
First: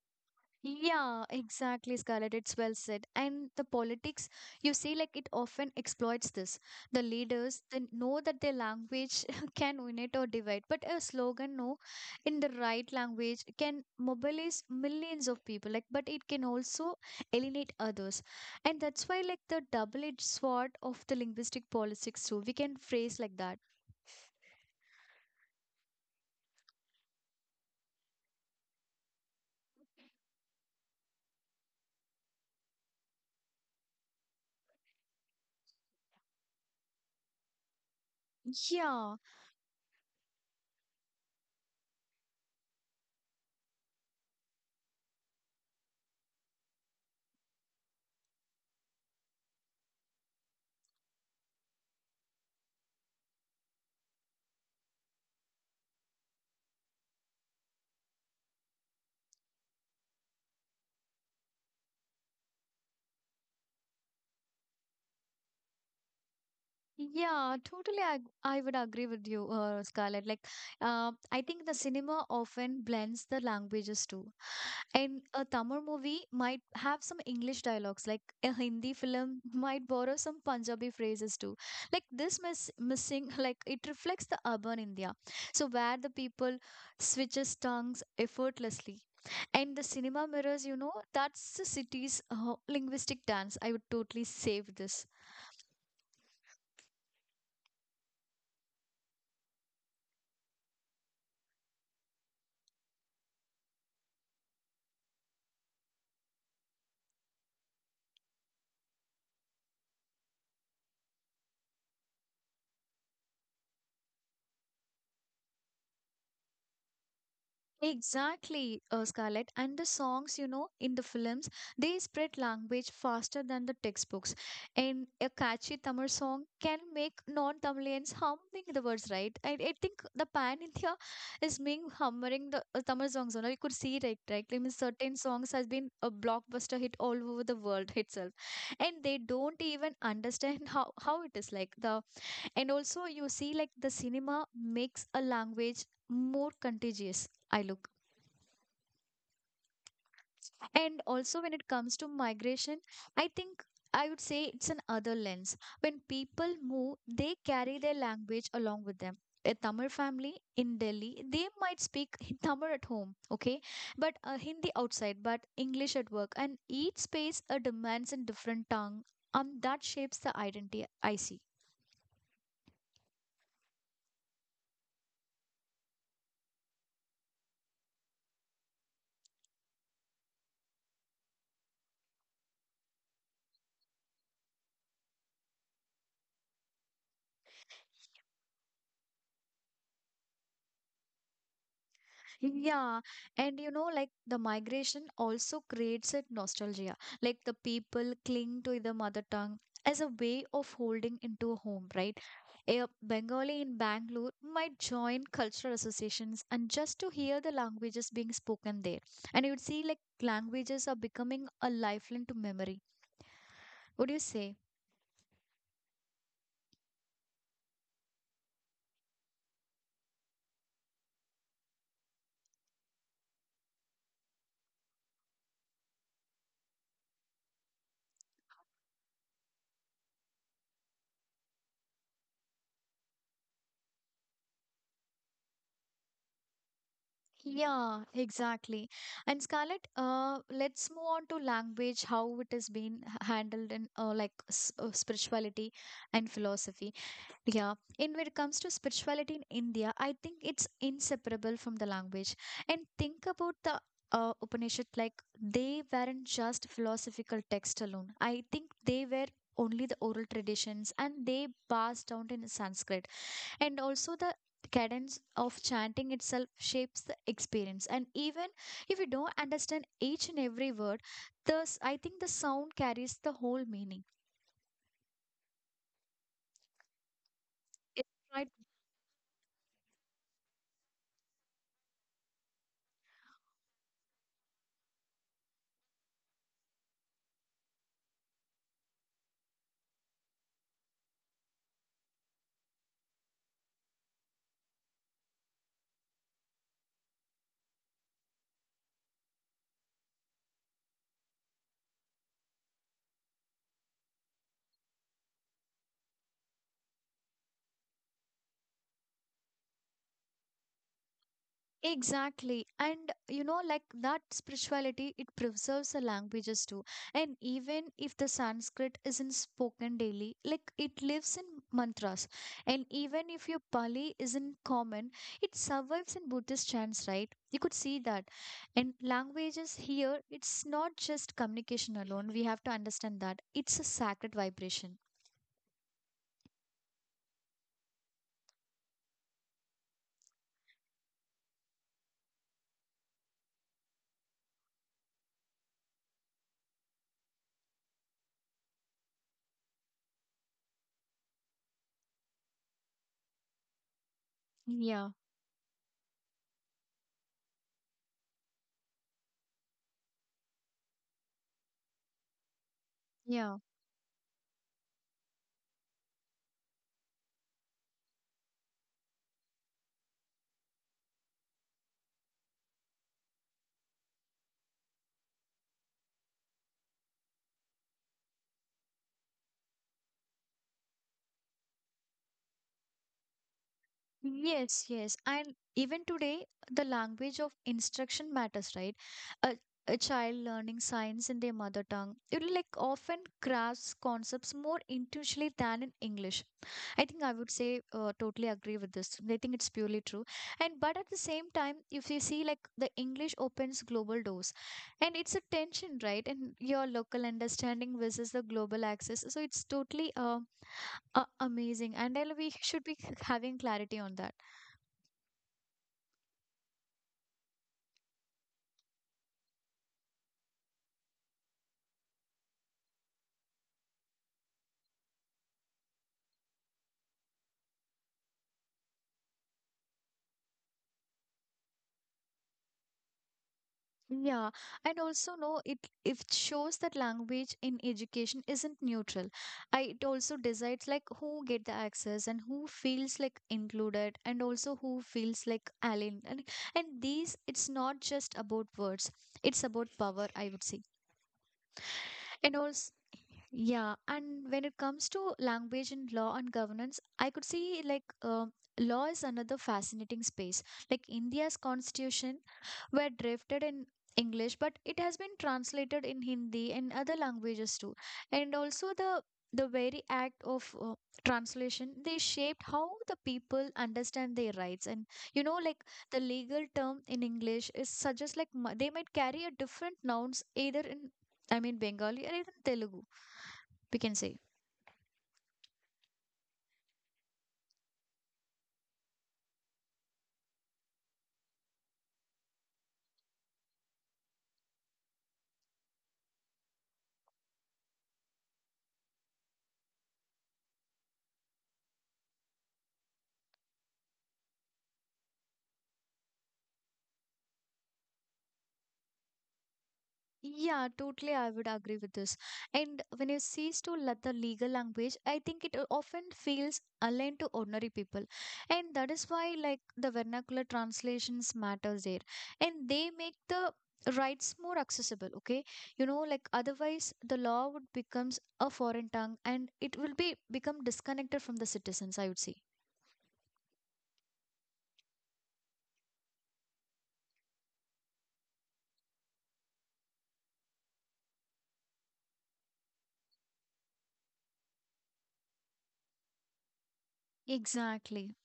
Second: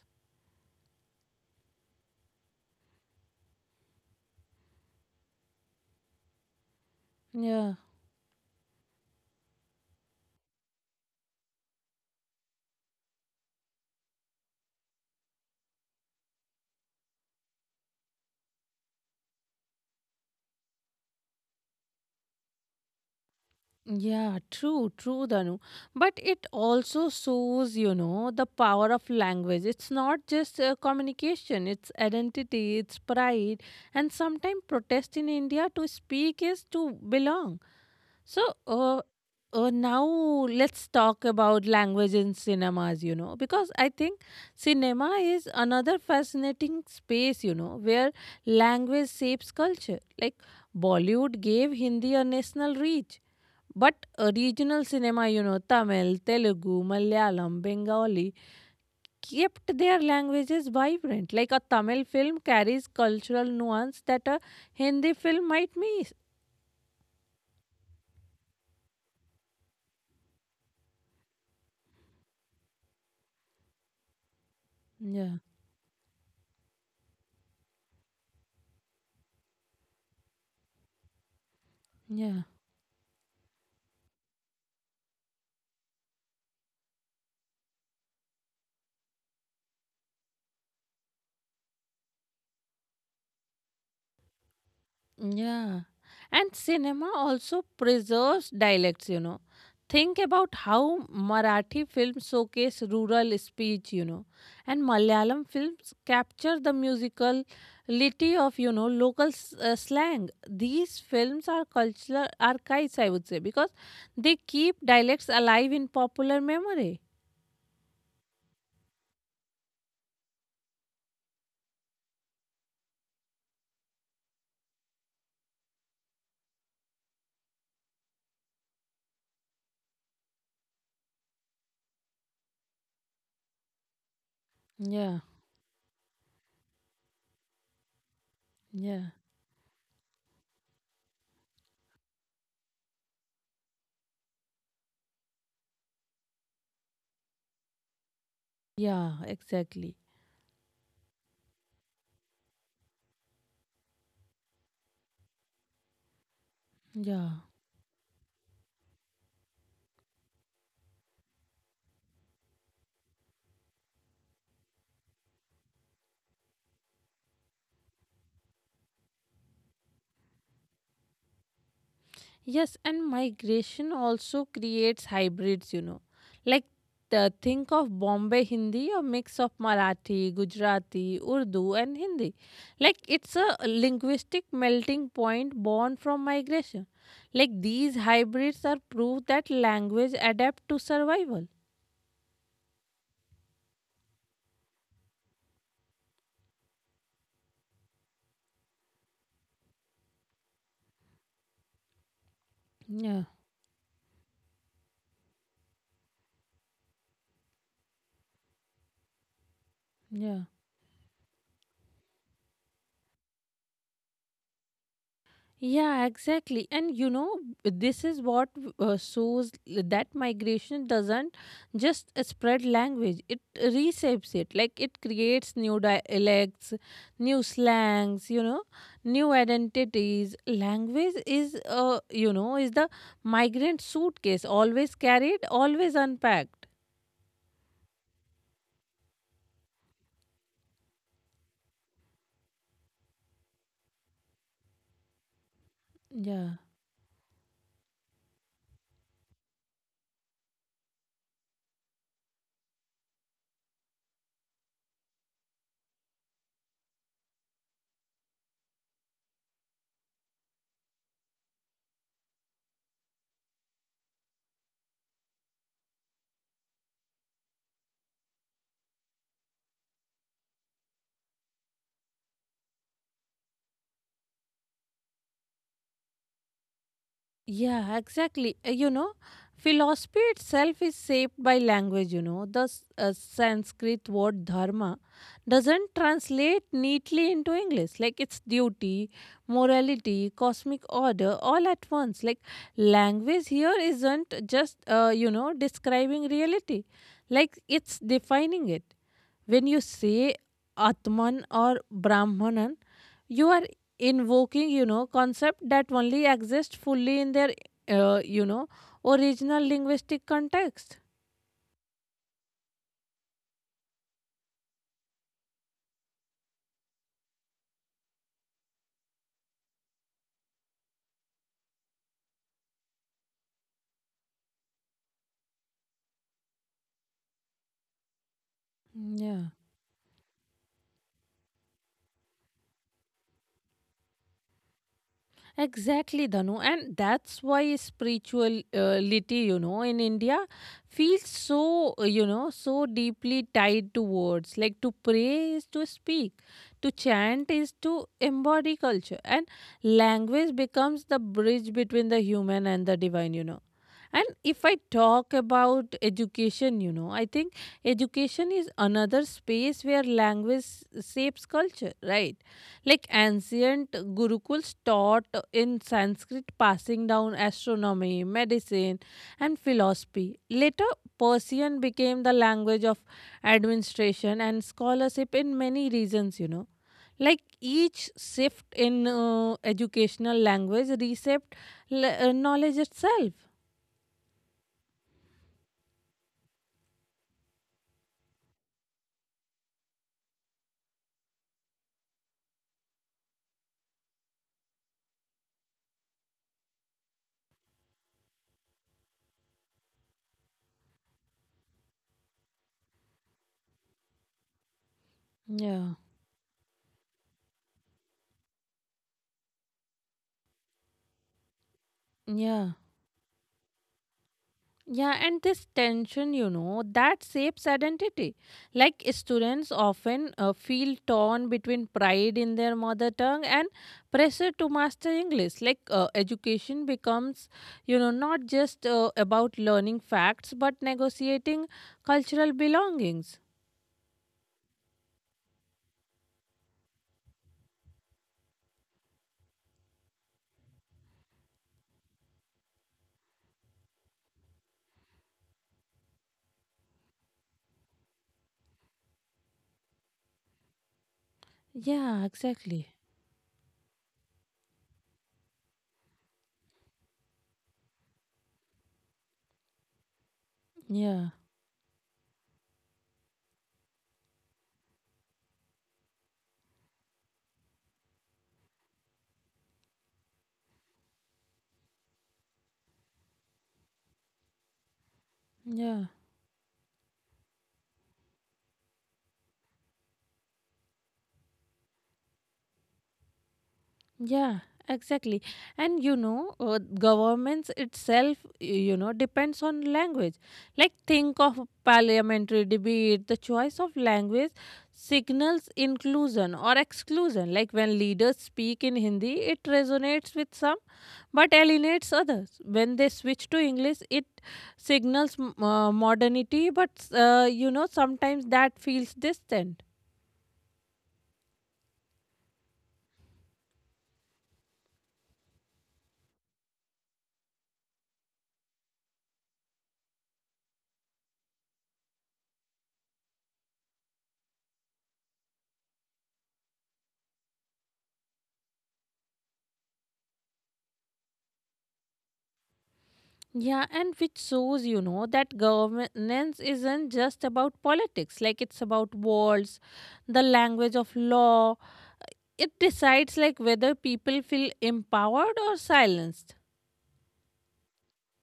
Speaker 1: Yeah, exactly, Scarlett. It's well said. And the politics, you see, like, it often exploits this. The leaders,
Speaker 2: Yeah.
Speaker 1: they know that their language can unite or divide, but a slogan, no, in the right language can mobilize millions of people. Like, but it can also alienate others, and that's why, like, the double-edged sword of the linguistic politics too. We can phrase like that.
Speaker 2: Yeah, true, true, Danu. But it also shows, you know, the power of language. It's not just communication, it's identity, it's pride. And sometimes protest in India to speak is to belong. So, uh,
Speaker 1: Yeah.
Speaker 2: now let's talk about language in cinemas, you know, because I think cinema is another fascinating space, you know, where language shapes culture. Like Bollywood gave Hindi a national reach. But regional cinema, you know, Tamil, Telugu, Malayalam, Bengali, kept their languages vibrant. Like a Tamil film carries cultural nuance that a Hindi film might miss.
Speaker 1: Yeah, totally. I would agree with you, Scarlett. Like, I think the cinema often blends the languages too. And
Speaker 2: Yeah,
Speaker 1: a Tamil movie might have some English dialogues, like a Hindi film might borrow some Punjabi phrases too. Like, this
Speaker 2: yeah.
Speaker 1: missing, like, it reflects the urban India. So, where the people switches tongues effortlessly. And the cinema mirrors, you know, that's the city's linguistic dance. I would totally save this.
Speaker 2: Yeah. And cinema also preserves dialects, you know. Think about how Marathi films showcase rural speech, you know, and Malayalam films capture the musicality of, you know, slang. These films are cultural archives, I would say, because they keep dialects alive in popular memory.
Speaker 1: Exactly, Scarlett. And the songs, you know, in the films, they spread language faster than the textbooks. And a catchy Tamil song can make non-Tamilians humming the words, right? I think the pan India is being humming the Tamil songs. You know, you could see, right, right? Like, I mean, certain
Speaker 2: Yeah,
Speaker 1: songs has been a blockbuster hit all over the world itself, and
Speaker 2: yeah,
Speaker 1: they don't even understand how it is like the. And also, you see, like, the cinema makes a language more contagious. I look.
Speaker 2: yeah, exactly.
Speaker 1: And also, when it comes to migration, I think I would say it's an other lens. When people move,
Speaker 2: Yeah.
Speaker 1: they carry their language along with them. A Tamil family in Delhi, they might speak Tamil at home, okay, but Hindi outside, but English at work. And each space demands a different tongue. That shapes the identity, I see.
Speaker 2: Yes, and migration also creates hybrids, you know. Like, think of Bombay Hindi, a mix of Marathi, Gujarati, Urdu, and Hindi. Like, it's a linguistic melting point born from migration. Like, these hybrids are proof that language adapt to survival.
Speaker 1: Yeah, and you know, like the migration also creates a nostalgia. Like the people cling to the mother tongue as a way of holding into a home, right? A
Speaker 2: Yeah,
Speaker 1: Bengali in Bangalore might join cultural associations and just to hear the languages being spoken there. And you'd see like
Speaker 2: yeah.
Speaker 1: languages are becoming a lifeline to memory. Would you say?
Speaker 2: Yeah, exactly. And you know, this is what shows that migration doesn't just spread language, it reshapes it. Like it creates new dialects, new slangs, you know, new identities. Language is, is the migrant suitcase, always carried, always unpacked.
Speaker 1: Yeah, exactly. And Scarlett, let's move on to language, how it has been handled in, like, spirituality and
Speaker 2: Yeah.
Speaker 1: philosophy. Yeah, in when it comes to spirituality in India, I think it's inseparable from the language. And think about the Upanishad, like they weren't just philosophical text alone. I think they were only the oral traditions and they passed down in Sanskrit, and also the cadence of chanting itself shapes the experience. And even if you don't understand each and every word, thus I think the sound carries the whole meaning.
Speaker 2: Yeah,
Speaker 1: It try.
Speaker 2: exactly. You know, philosophy itself is shaped by language, you know. The Sanskrit word dharma doesn't translate neatly into English. Like it's duty, morality, cosmic order, all at once. Like language here isn't just, describing reality, like it's defining it. When you say Atman or Brahmanan, you are invoking, you know, concept that only exist fully in their, uh, you know, original linguistic context.
Speaker 1: Exactly. And you know, like, that spirituality, it preserves the languages too. And even if the Sanskrit isn't spoken daily, like, it lives in mantras. And even if your Pali isn't common, it survives in Buddhist chants, right? You could see that. And
Speaker 2: Yeah.
Speaker 1: languages here, it's not just communication alone. We have to understand that it's a sacred vibration.
Speaker 2: Exactly, Danu. And that's why spirituality, you know, in India feels so, so deeply tied to words. Like to pray is to speak, to chant is to embody culture. And language becomes the bridge between the human and the divine, you know. And if I
Speaker 1: Yeah.
Speaker 2: talk about education, you know, I think education is another space where language shapes culture, right? Like
Speaker 1: Yeah.
Speaker 2: ancient gurukuls taught in Sanskrit, passing down astronomy, medicine, and philosophy. Later, Persian became the language of administration and scholarship in many regions, you know. Like each shift in educational language reshaped knowledge itself.
Speaker 1: Yes, yes. And even today, the language of instruction matters, right? A, a child learning science in their mother tongue, it like often grasps concepts more intuitively than in English. I think I would say, totally agree with this. I think it's purely true. And but at the same time, if you see, like, the English opens global doors, and it's a tension,
Speaker 2: Yeah,
Speaker 1: right? And your local understanding versus the global access. So it's totally, amazing. And we
Speaker 2: yeah.
Speaker 1: should be having clarity on that.
Speaker 2: Yeah, and this tension, you know, that shapes identity. Like students often feel torn between pride in their mother tongue and pressure to master English. Like education becomes, you know, not just about learning facts but negotiating cultural belongings.
Speaker 1: Yeah, and also no, it shows that language in education isn't neutral. I it also decides like who get the access and who feels like included and also who feels like alien. And these, it's not just about words. It's about power, I would say.
Speaker 2: Yeah,
Speaker 1: And
Speaker 2: exactly.
Speaker 1: also, yeah, and when it comes to language in law and governance, I could see like, law is another fascinating space. Like
Speaker 2: Yeah,
Speaker 1: India's constitution were drafted in English, but it has been translated in Hindi and other languages too. And also the very act of translation, they shaped how the people understand their rights. And you know, like,
Speaker 2: yeah.
Speaker 1: the legal term in English is such as like, they might carry a different nouns either in, I mean, Bengali or even Telugu, we can say.
Speaker 2: Yeah, exactly. And you know, governments itself, you know, depends on language. Like, think of parliamentary debate, the choice of language signals inclusion or exclusion. Like, when leaders speak in Hindi, it resonates with some but alienates others. When they switch to English, it signals modernity, but, you know, sometimes that feels distant.
Speaker 1: Yeah, totally. I would agree with this. And when you cease to let the legal language, I think it often feels alien to ordinary people. And that is why, like, the vernacular translations matters there. And they make the rights more accessible, okay? You know, like, otherwise the law would becomes a foreign tongue and it will be become disconnected from the citizens, I would say.
Speaker 2: Yeah, and which shows, you know, that governance isn't just about politics, like it's about walls, the language of law. It decides like whether people feel empowered or silenced.
Speaker 1: Exactly.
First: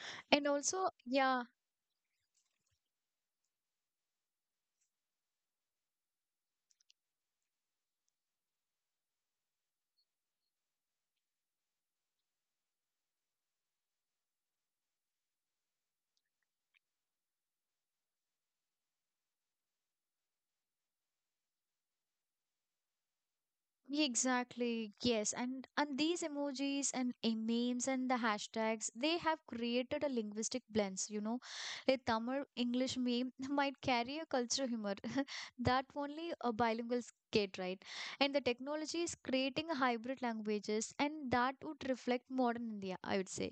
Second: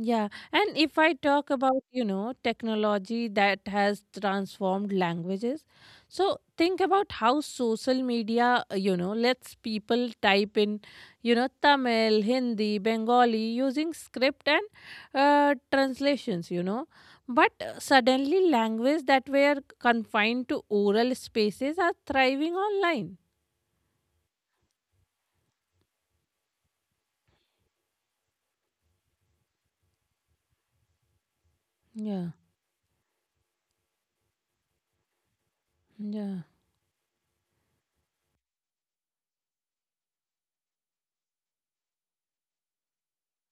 Speaker 2: Yeah,
Speaker 1: And
Speaker 2: and
Speaker 1: also,
Speaker 2: if I
Speaker 1: yeah,
Speaker 2: talk about, you know, technology that has transformed languages, so think about how social media, you know, lets people type in, you know, Tamil, Hindi, Bengali using script and translations, you know. But suddenly, languages that were confined to oral spaces are thriving online.
Speaker 1: yeah, exactly, yes. And these emojis and, memes, and the hashtags, they have created a linguistic blends, you know. A
Speaker 2: Yeah,
Speaker 1: Tamil English meme might carry a cultural humor that only
Speaker 2: yeah.
Speaker 1: a bilingual get, right? And the technology is creating hybrid languages, and that would reflect modern India, I would say.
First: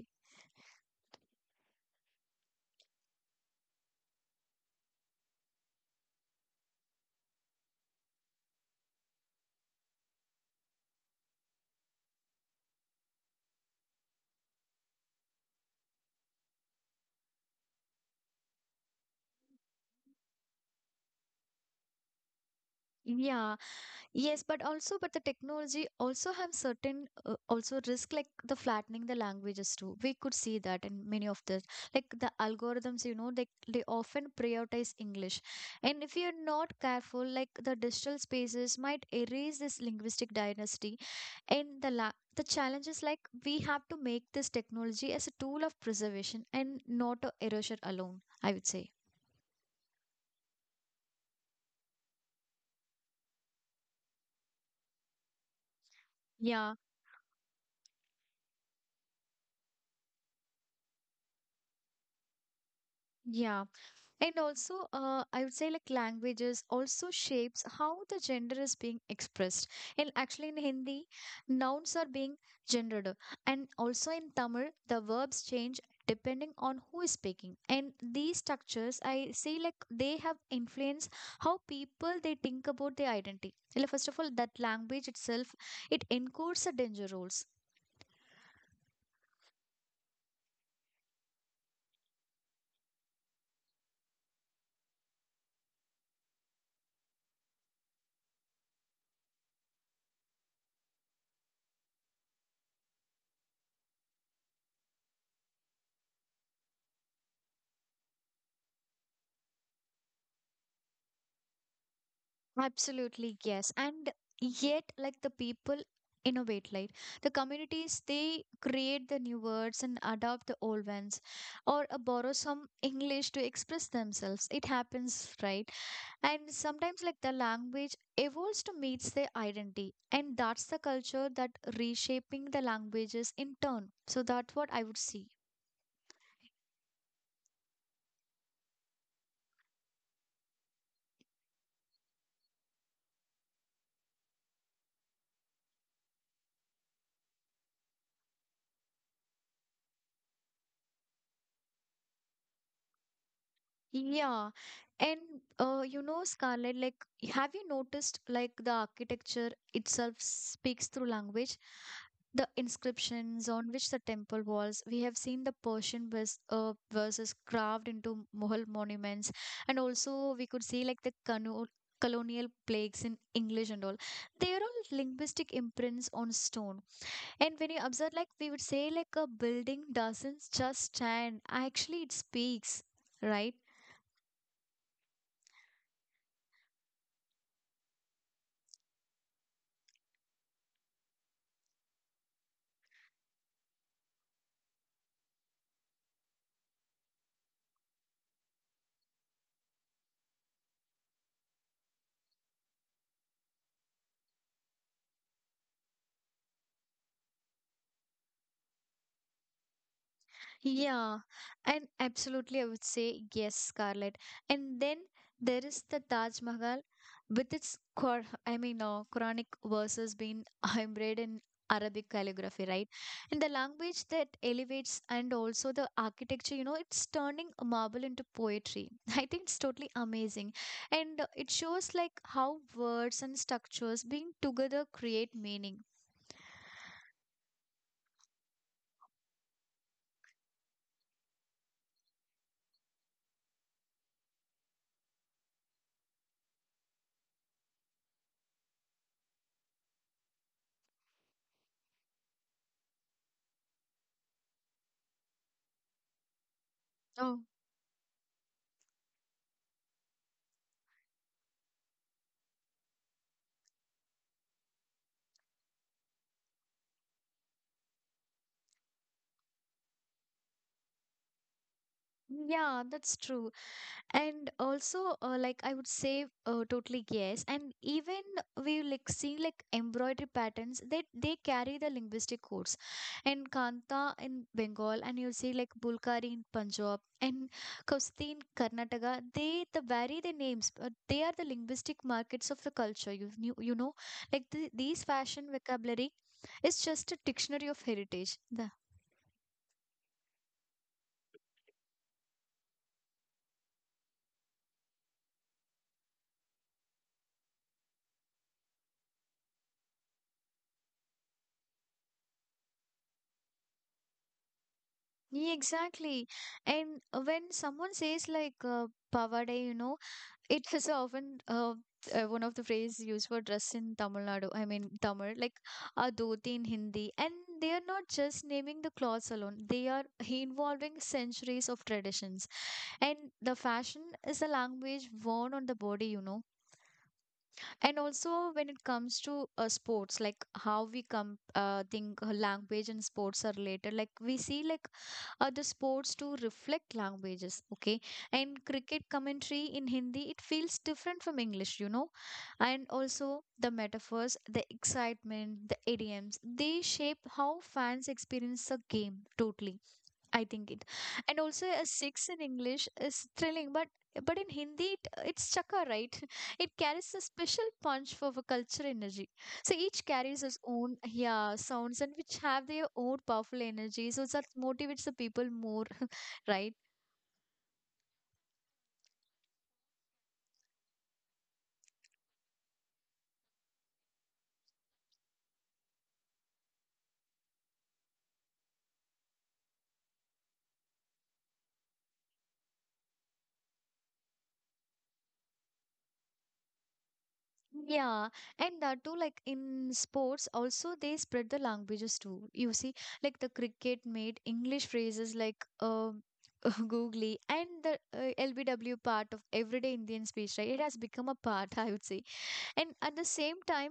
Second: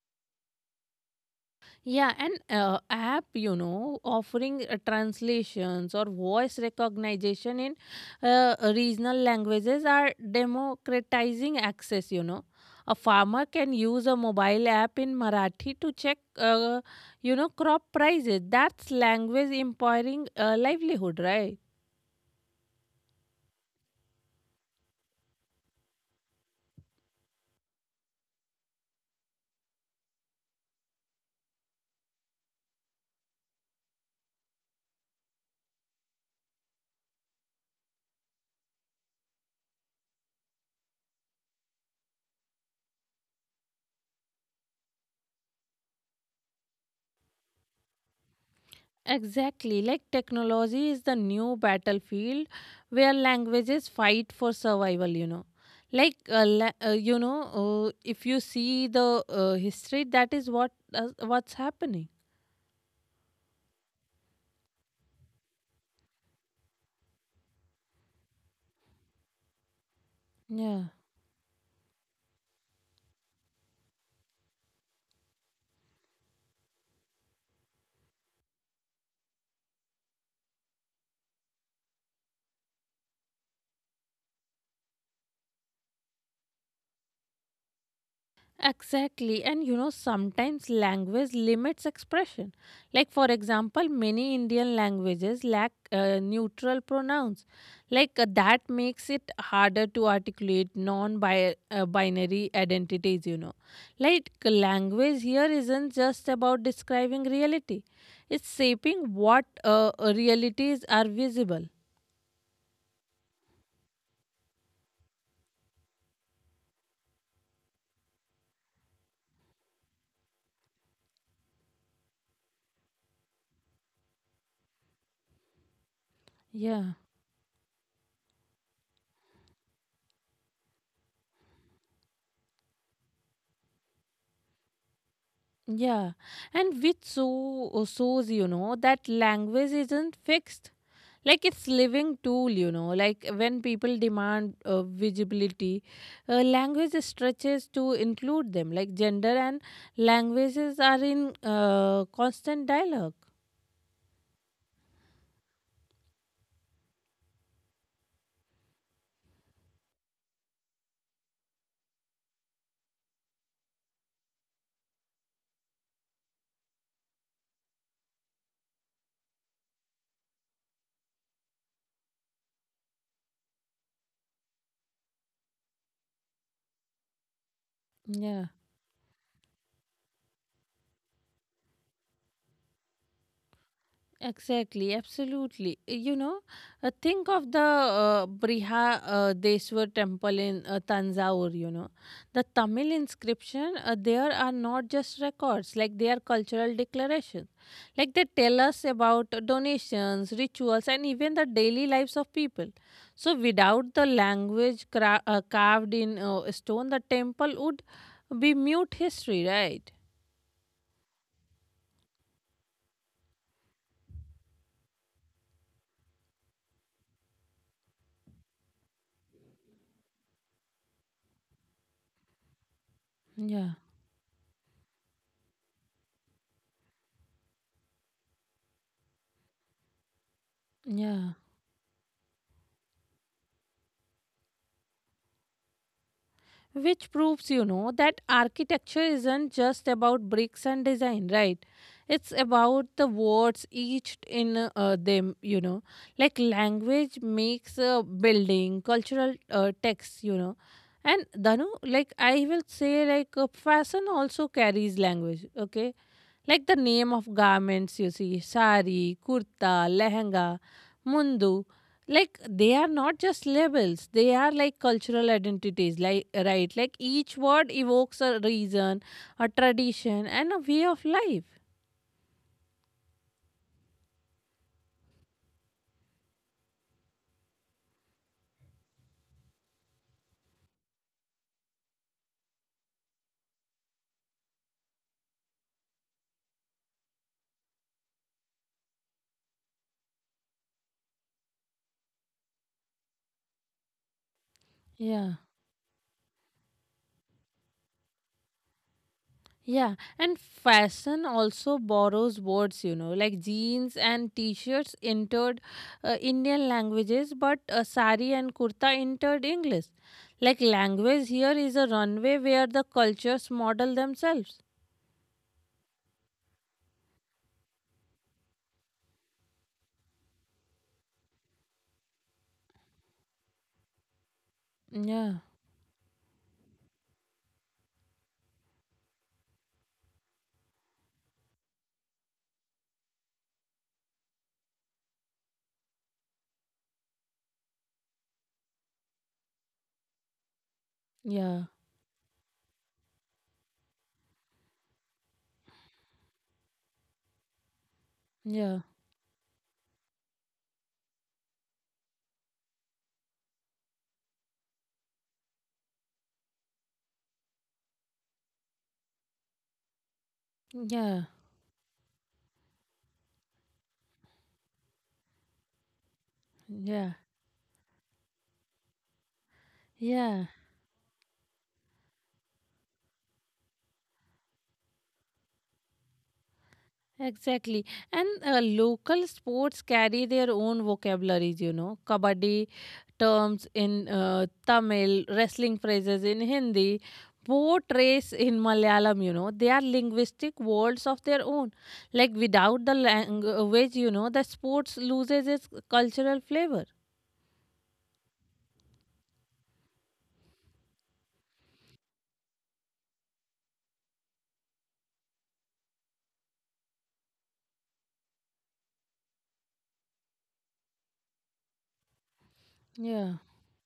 Speaker 2: Yeah, and app, you know, offering translations or voice recognition in regional languages are democratizing access, you know. A farmer can use a mobile app in Marathi to check, crop prices. That's language empowering livelihood, right?
Speaker 1: Yeah. Yes, but also, but the technology also have certain also risk like the flattening the languages too. We could see that in many of the, like, the algorithms, you know, they often prioritize English, and if you're not careful, like, the digital spaces might erase this linguistic dynasty, and the challenge is like, we have to make this technology as a tool of preservation and not a erosion alone, I would say.
Speaker 2: Exactly, like technology is the new battlefield where languages fight for survival, you know. Like,
Speaker 1: Yeah,
Speaker 2: if you see the history, that is what what's happening.
Speaker 1: yeah. And also, I would say, like, languages also shapes how the gender is being expressed. And actually in
Speaker 2: Yeah.
Speaker 1: Hindi, nouns are being gendered, and also in Tamil, the verbs change depending on who is speaking. And these structures, I say, like, they have influenced how people they think about their identity. Like, first of all, that language itself, it encodes the danger roles.
Speaker 2: Exactly. And you know, sometimes language limits expression. Like, for example, many Indian languages lack neutral pronouns. Like, that makes it harder to articulate non binary identities, you know. Like, language here isn't just about describing reality, it's shaping what realities are visible.
Speaker 1: Absolutely, yes. And yet, like, the people innovate, like the communities, they create the new words and adopt the old ones, or borrow some English to express themselves. It happens, right? And
Speaker 2: Yeah.
Speaker 1: sometimes like the language evolves to meets their identity, and that's the culture that reshaping the languages in turn. So that's what I would see.
Speaker 2: Yeah, and which so shows you know that language isn't fixed, like it's living tool. You know, like when people demand visibility, language stretches to include them. Like gender and languages are in constant dialogue.
Speaker 1: Yeah. And you know, Scarlett, like, have you noticed like the architecture itself speaks through language? The inscriptions on which the temple walls, we have seen the Persian verses carved into Mughal monuments, and also we could see like the cano colonial plagues in English and all. They are all linguistic imprints on stone. And when you observe, like,
Speaker 2: Yeah.
Speaker 1: we would say like a building doesn't just stand, actually, it speaks, right?
Speaker 2: Exactly, absolutely. You know, think of the Brihadeswar temple in Tanzaur, you know. The Tamil inscription there are not just records, like they are cultural declarations. Like they tell us about donations, rituals, and even the daily lives of people. So, without the language carved in stone, the temple would be mute history, right?
Speaker 1: Yeah, and absolutely, I would say yes, Scarlett. And then there is the Taj Mahal with its Qur I mean, Quranic verses being embroidered in Arabic calligraphy, right? And the
Speaker 2: Yeah,
Speaker 1: language that elevates and also the architecture, you know, it's turning marble into poetry. I think it's totally amazing. And
Speaker 2: yeah.
Speaker 1: it shows like how words and structures being together create meaning.
Speaker 2: Which proves you know that architecture isn't just about bricks and design, right? It's about the words each in them, you know. Like language makes a building cultural text, you know. And Danu, like I will say like fashion also carries language, okay? Like the name of
Speaker 1: Oh,
Speaker 2: garments you see, sari, kurta, lehenga, mundu, like they are not just labels, they are like cultural identities, like, right? Like each word evokes a reason, a tradition, and a way of life.
Speaker 1: yeah, that's true. And also Like I would say, totally yes. And even we see like embroidery patterns, they carry the linguistic codes in kanta in Bengal, and you see like bulkari in Punjab and kusti in Karnataka. They the vary the names, but they are the linguistic markets of the culture, you know. These
Speaker 2: Yeah.
Speaker 1: fashion vocabulary is just a dictionary of heritage.
Speaker 2: Yeah, and fashion also borrows words, you know, like jeans and t-shirts entered Indian languages, but sari and kurta entered English. Like language here is a runway where the cultures model themselves.
Speaker 1: Yeah, exactly. And when someone says like pavade, you know, it is often one of the phrase used for dress in Tamil Nadu. I mean Tamil,
Speaker 2: Yeah,
Speaker 1: like a dhoti in Hindi, and they are not just naming the clothes alone. They are involving centuries of traditions, and the fashion is a language worn on the body. You know, and also when it comes to sports, like how we come
Speaker 2: yeah,
Speaker 1: think language and sports are related. Like we see like the sports to reflect languages, okay, and
Speaker 2: yeah,
Speaker 1: cricket commentary in Hindi, it feels different from English, you know, and also the metaphors, the excitement, the idioms, they shape how fans experience the game totally, I think it.
Speaker 2: yeah,
Speaker 1: And also a six in English is thrilling, but in Hindi it's chaka, right? It carries a
Speaker 2: yeah,
Speaker 1: special punch for the culture energy. So each carries
Speaker 2: yeah.
Speaker 1: its own, yeah, sounds, and which have their own powerful energy. So that motivates the people more, right?
Speaker 2: Exactly. And local sports carry their own vocabularies, you know. Kabaddi terms in Tamil, wrestling phrases in Hindi, boat race in Malayalam, you know, they are linguistic worlds of their own. Like without the language, you know, the sports loses its cultural flavor.
Speaker 1: Yeah, and that too, like in sports, also they spread the languages too. You see, like the cricket made English phrases like googly and the LBW part of everyday Indian speech, right? It has become a part, I would say. And at the
Speaker 2: Yeah.
Speaker 1: same time,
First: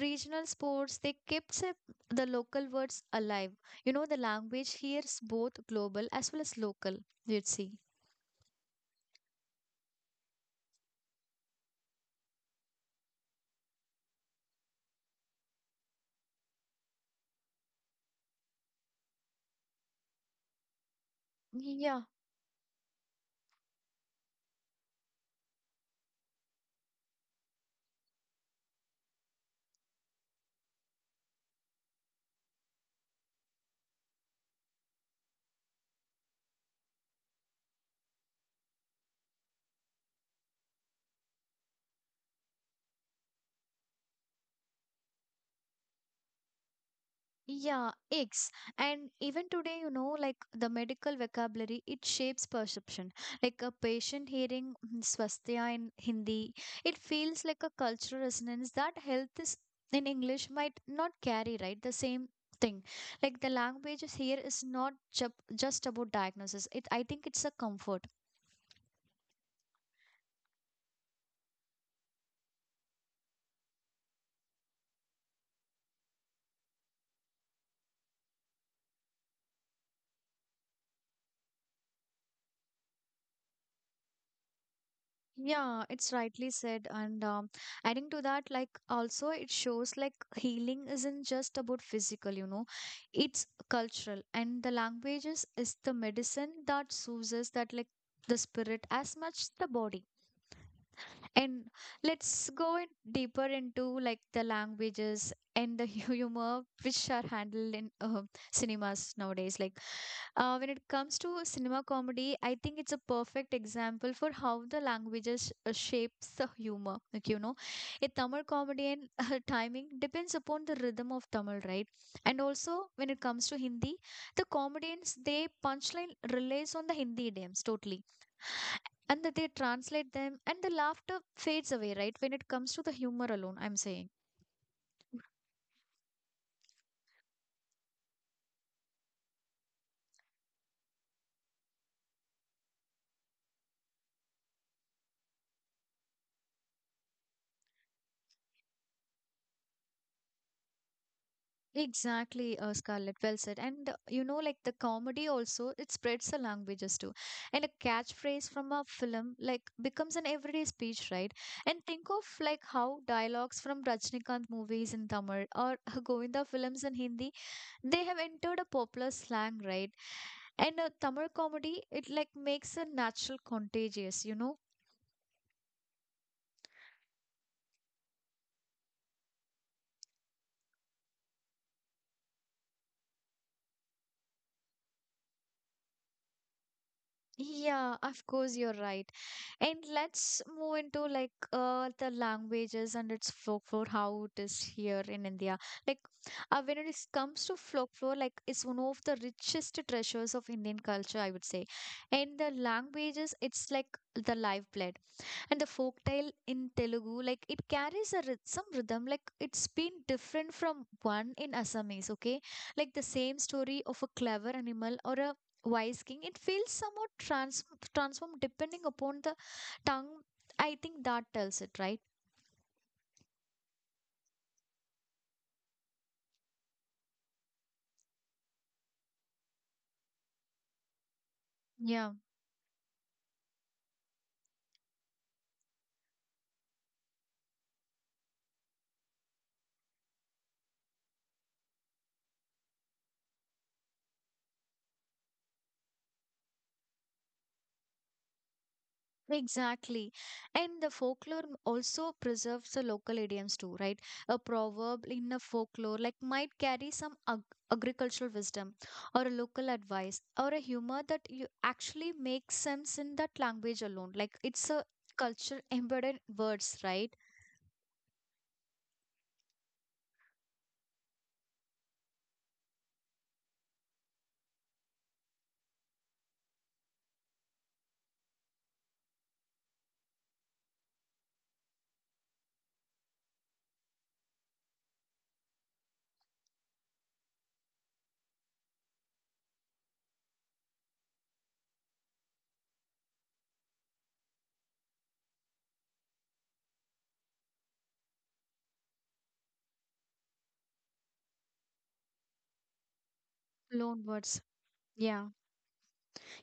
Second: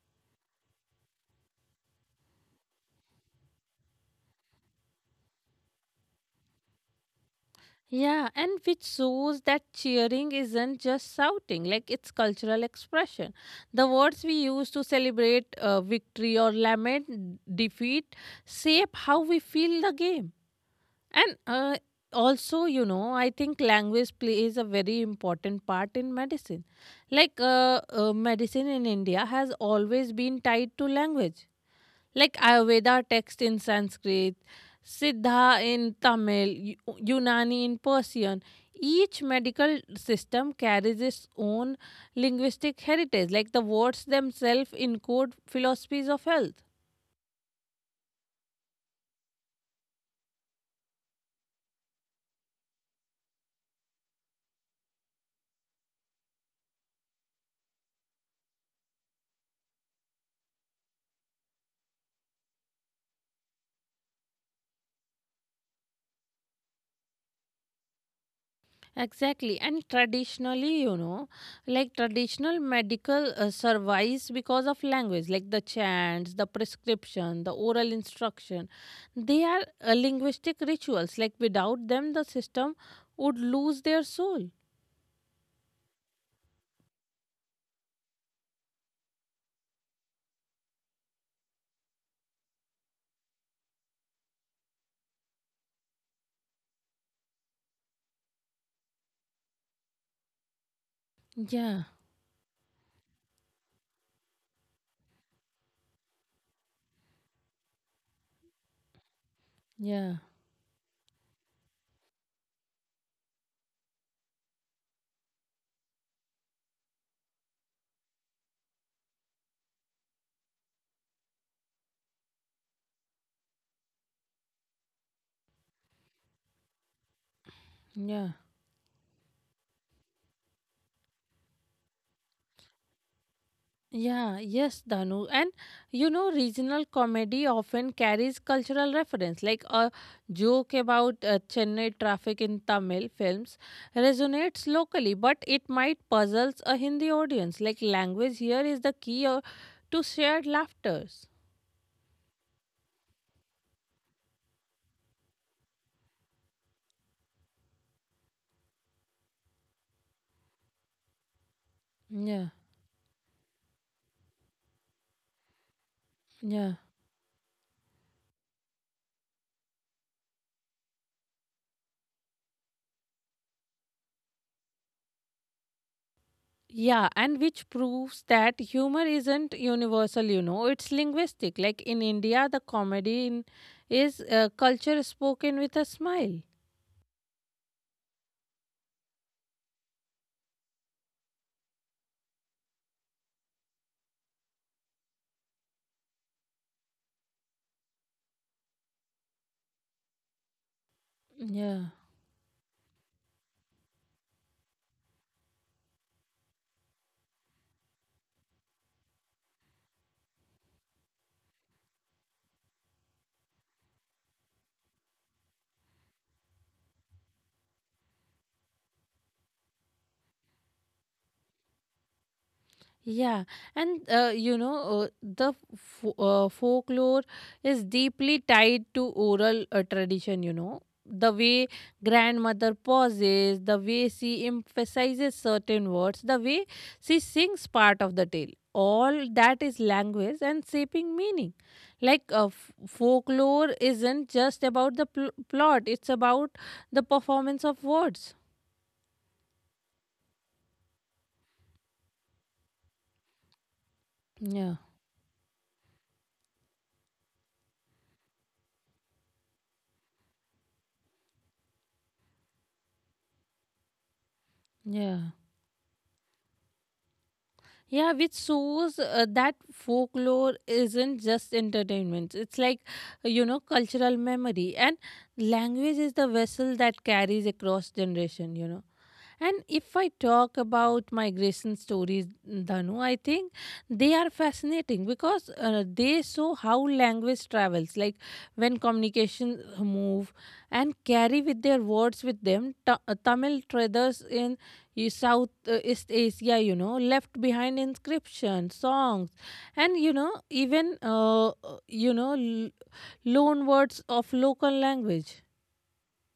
Speaker 1: regional sports, they the local words alive. You know, the language here is both global as well as local, you'd see.
Speaker 2: Yeah, and which shows that cheering isn't just shouting, like it's cultural expression. The words we use to celebrate victory or lament defeat shape how we feel the game. And
Speaker 1: Yeah.
Speaker 2: also, you know, I think language plays a very important part in medicine. Like, medicine in India has always been tied to language. Like Ayurveda text in Sanskrit, Siddha in Tamil, Unani in Persian. Each medical system carries its own linguistic heritage. Like the words themselves encode philosophies of health.
Speaker 1: Yeah, eggs. And even today, you know, like the medical vocabulary, it shapes perception. Like a patient hearing swastika in Hindi, it feels like a cultural resonance that health is in English might not carry, right? The same thing. Like the language is here is not ju just about diagnosis. It, I think it's a comfort.
Speaker 2: Exactly, and traditionally, you know, like traditional medical survives because of language, like the chants, the prescription, the oral instruction. They are linguistic rituals, like without them, the system would lose their soul.
Speaker 1: Yeah, it's rightly said. And adding to that, like also it shows like healing isn't just about physical, you know, it's cultural. And the languages is the medicine that soothes that like the spirit as much the body. And
Speaker 2: Yeah,
Speaker 1: let's go in deeper into like the languages and the humor which are handled in cinemas nowadays. Like
Speaker 2: yeah,
Speaker 1: when it comes to cinema comedy, I think it's a perfect example for how the languages shapes the humor. Like you know, a Tamil comedy and timing depends upon the rhythm of Tamil, right? And also when it comes to Hindi, the comedians they punchline relies on the Hindi idioms totally,
Speaker 2: yeah.
Speaker 1: and that they translate them and the laughter fades away, right, when it comes to the humor alone, I'm saying.
Speaker 2: Yeah, yes, Danu. And you know, regional comedy often carries cultural reference, like a joke about Chennai traffic in Tamil films resonates locally, but it might puzzles a Hindi audience. Like language here is the key to shared laughters.
Speaker 1: Exactly, Scarlett, well said. And you know, like the comedy also it spreads the languages too, and a catchphrase from a film like becomes an everyday speech, right? And think of
Speaker 2: Yeah,
Speaker 1: like how dialogues from Rajnikant movies in Tamil or Govinda
Speaker 2: yeah.
Speaker 1: films in Hindi, they have entered a popular slang, right? And Tamil comedy, it like makes a natural contagious, you know.
Speaker 2: Yeah, and which proves that humor isn't universal, you know, it's linguistic. Like in India, the comedy in, is culture spoken with a smile.
Speaker 1: Yeah, of course, you're right. And let's move into like the languages and its folklore, how it is here in India. Like, when comes to folklore, like, it's one of the richest treasures of Indian culture, I would say.
Speaker 2: Yeah.
Speaker 1: And the languages, it's like the lifeblood. And the folktale in Telugu, like it carries a some rhythm, like it's been different from one in Assamese, okay? Like the same story of a clever animal or a wise king, it feels somewhat transformed depending upon the tongue. I think that tells it, right?
Speaker 2: Yeah, and you know, the folklore is deeply tied to oral tradition, you know. The way
Speaker 1: Yeah.
Speaker 2: grandmother pauses, the way she emphasizes certain words, the way she sings part of the tale. All that is language and shaping meaning. Like folklore isn't just about the plot, it's about the performance of words.
Speaker 1: Exactly. And the folklore also preserves the local idioms too, right? A
Speaker 2: Yeah,
Speaker 1: proverb in a folklore like might carry some agricultural wisdom or a local advice or a humor that you actually makes sense in that language alone. Like it's a
Speaker 2: yeah.
Speaker 1: culture embedded words, right?
Speaker 2: Yeah, which shows that folklore isn't just entertainment. It's like, cultural memory. And language is the vessel that carries across generation, you know. And if I talk about migration stories, Dhanu, I think they are fascinating because they show how language travels, like when communications move and carry with their words with them. Tamil traders in South East Asia, you know, left behind inscriptions, songs, and you know, even you know, l- loan
Speaker 1: Loan
Speaker 2: words of
Speaker 1: words.
Speaker 2: local
Speaker 1: Yeah.
Speaker 2: language.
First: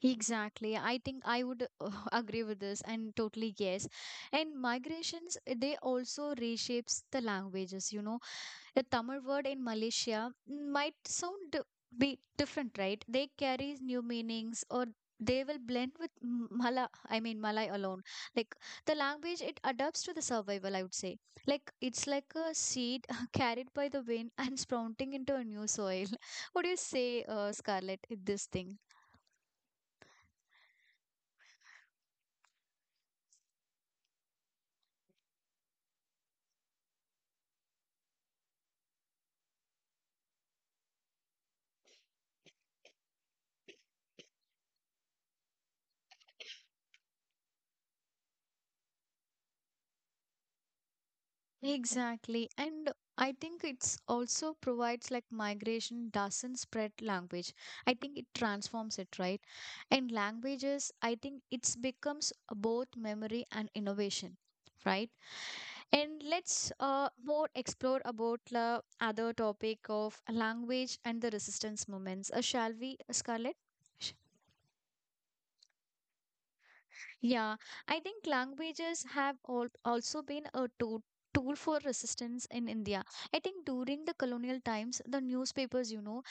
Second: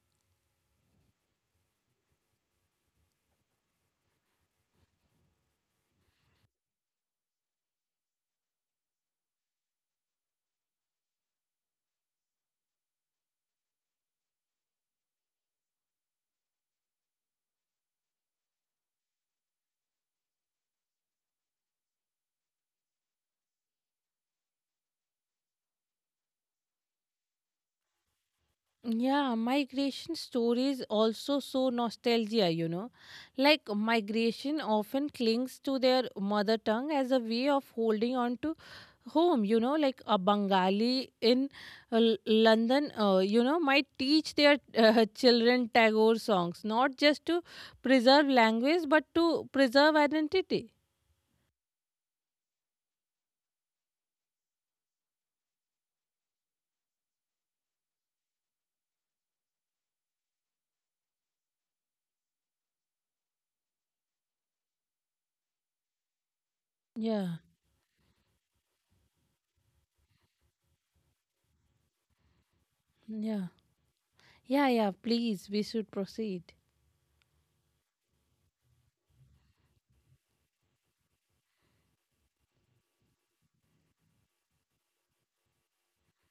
Speaker 1: Exactly. I think I would agree with this, and totally yes. And migrations, they also reshapes the languages, you know. The Tamil word in Malaysia might sound be different, right? They carry new meanings or they will blend with Mala, I mean Malay alone. Like the language, it adapts to the survival, I would say. Like it's like a seed carried by the wind and sprouting into a new soil. What do you say, Scarlett, in this thing?
Speaker 2: Yeah, migration stories also show nostalgia, you know. Like migration often clings to their mother tongue as a way of holding on to home, you know, like a Bengali in London, might teach their children Tagore songs, not just to preserve language, but to preserve identity.
Speaker 1: Exactly. And I think it's also provides like migration doesn't spread language. I think it transforms it, right? And languages, I think it's becomes both memory and innovation, right? And let's
Speaker 2: Yeah,
Speaker 1: more explore about the other topic of language and the resistance movements. Shall we,
Speaker 2: yeah.
Speaker 1: Scarlett?
Speaker 2: Yeah, yeah, please, we should proceed.
Speaker 1: Yeah, I think languages have al also been a tool for resistance in India. I think during the colonial times, the newspapers, you know,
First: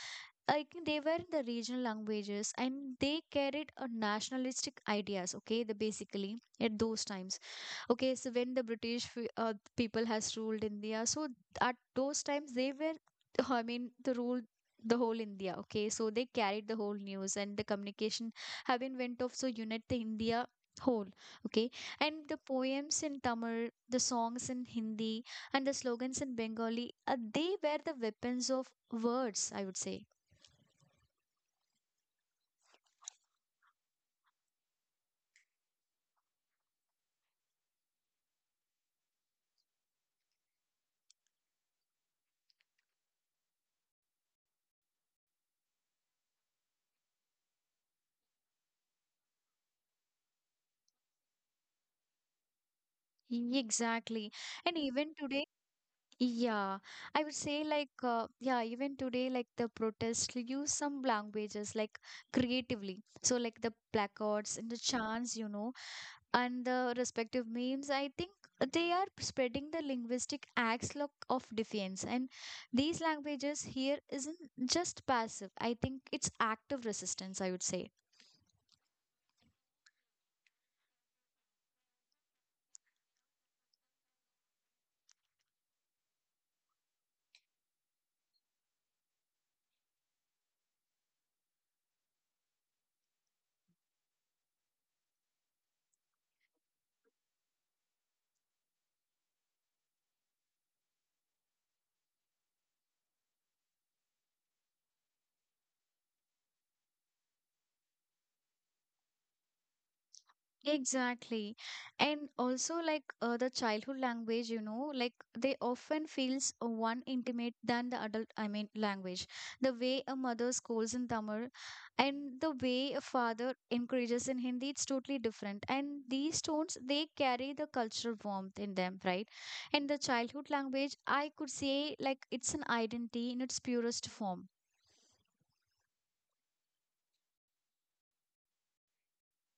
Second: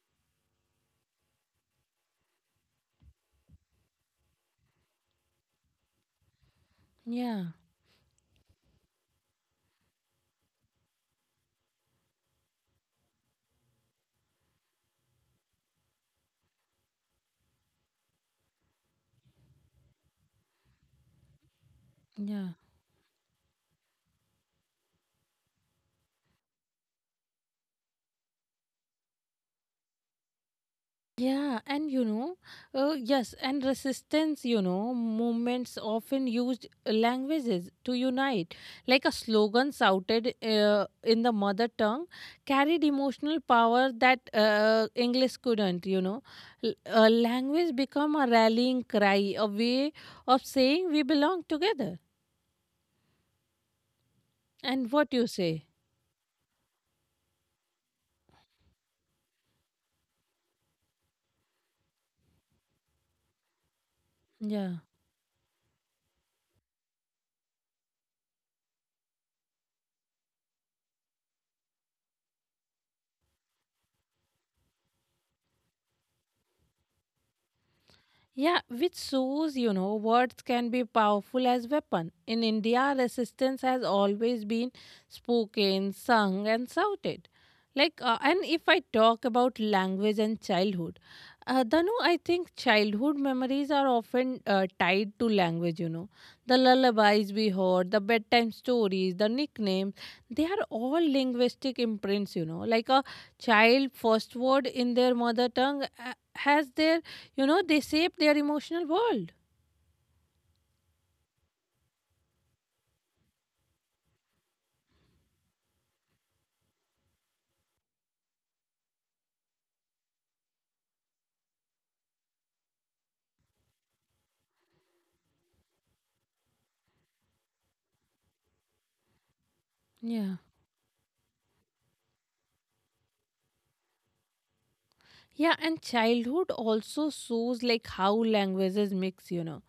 Speaker 1: I think they were the regional languages and they carried a nationalistic ideas, okay, the basically at those times.
Speaker 2: Yeah,
Speaker 1: Okay, so when the people has ruled India, so at those times they were, I mean, the rule the whole India, okay, so they carried the whole news and the communication have been went off, so unite the India whole, okay. And the
Speaker 2: yeah.
Speaker 1: poems in Tamil, the songs in Hindi, and the slogans in Bengali, they were the weapons of words, I would say.
Speaker 2: Yeah, and you know, yes, and resistance, you know, movements often used languages to unite. Like a slogan shouted in the mother tongue carried emotional power that English couldn't, you know. Language become a rallying cry, a way of saying we belong together.
Speaker 1: Exactly.
Speaker 2: And
Speaker 1: And
Speaker 2: what you
Speaker 1: even today,
Speaker 2: say?
Speaker 1: yeah, I would say like even today like the protests use some languages like creatively. So like the placards
Speaker 2: Yeah.
Speaker 1: and the chants, you know, and the respective memes. I think they are spreading the linguistic acts of defiance. And these languages here isn't just passive. I think it's active resistance. I would say.
Speaker 2: Yeah, which shows, you know, words can be powerful as weapon. In India, resistance has always been spoken, sung, and shouted. Like, and if I talk about language and childhood, Danu, I think childhood memories are often tied to language, you know. The lullabies we heard, the bedtime stories, the nicknames, they are all linguistic imprints, you know. Like a child first word in their mother tongue has their you know, they shape their emotional world.
Speaker 1: Exactly. And also like the childhood language, you know, like they often feels one intimate than the adult, I mean, language. The way a mother scolds in Tamil and the way a father encourages in Hindi, it's totally different. And these tones, they carry the cultural warmth in them, right? And the
Speaker 2: Yeah.
Speaker 1: childhood language, I could say like it's an identity in its purest form.
Speaker 2: Yeah, and childhood also shows like how languages mix, you know.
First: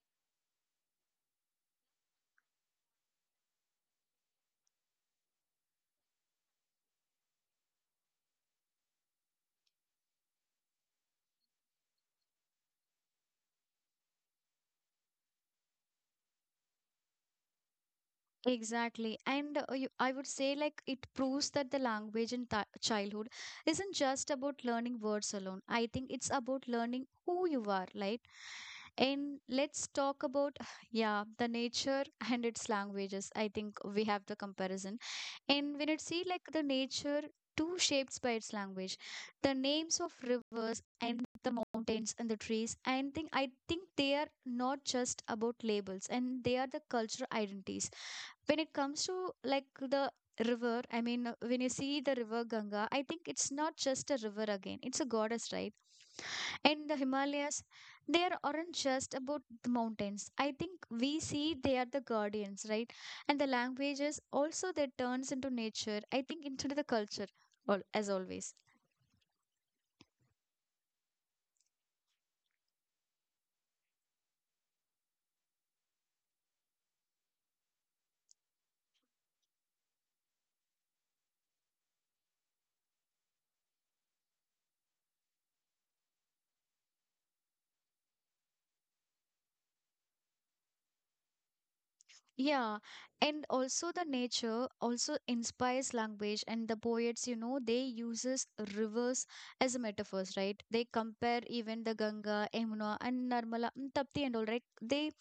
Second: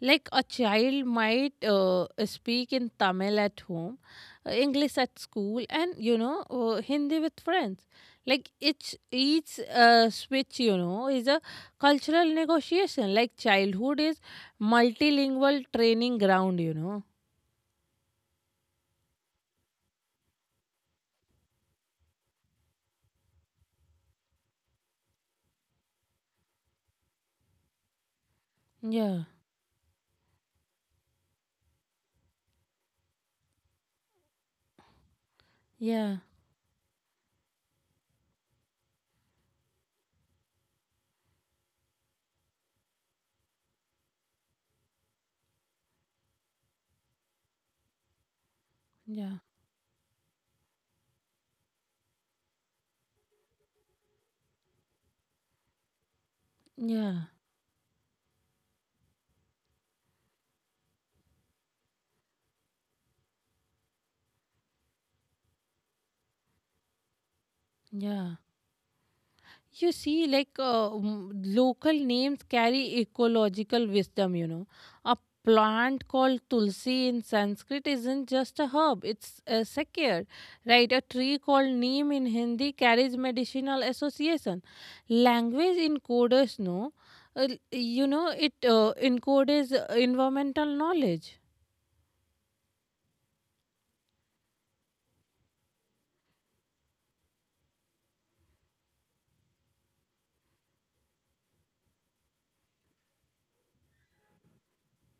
Speaker 2: Like a child might speak in Tamil at home, English at school, and you know Hindi with friends. Like each switch, you know, is a cultural negotiation. Like childhood is multilingual training ground,
Speaker 1: Exactly. And you, I would say, like, it proves that the language in th childhood isn't just about learning words alone. I think it's about learning who you are, right?
Speaker 2: Yeah.
Speaker 1: And let's talk about, yeah, the nature and its languages. I think we have the comparison. And when it
Speaker 2: Yeah.
Speaker 1: see, like, the nature too shapes by its language, the names of rivers and the mountains and the trees, and think I think they are not just about labels, and they are the cultural identities when it comes
Speaker 2: Yeah.
Speaker 1: to like the river, I mean, when you see the river Ganga, I think it's not just a river again, it's a goddess, right? And
Speaker 2: Yeah.
Speaker 1: the Himalayas, aren't just about the mountains, I think we see they are the guardians, right? And the languages also, they turns into nature, I think, into the culture, as
Speaker 2: Yeah.
Speaker 1: always.
Speaker 2: You see, like local names carry ecological wisdom, A plant called tulsi in Sanskrit isn't just a herb, it's a secular, right? A tree called neem in Hindi carries medicinal association. Language encoders no, it encodes environmental knowledge.
Speaker 1: Yeah, and also the nature also inspires language, and the poets, you know, they uses rivers as a metaphors, right? They compare even the Ganga, Yamuna and Narmala and Tapti and all, right?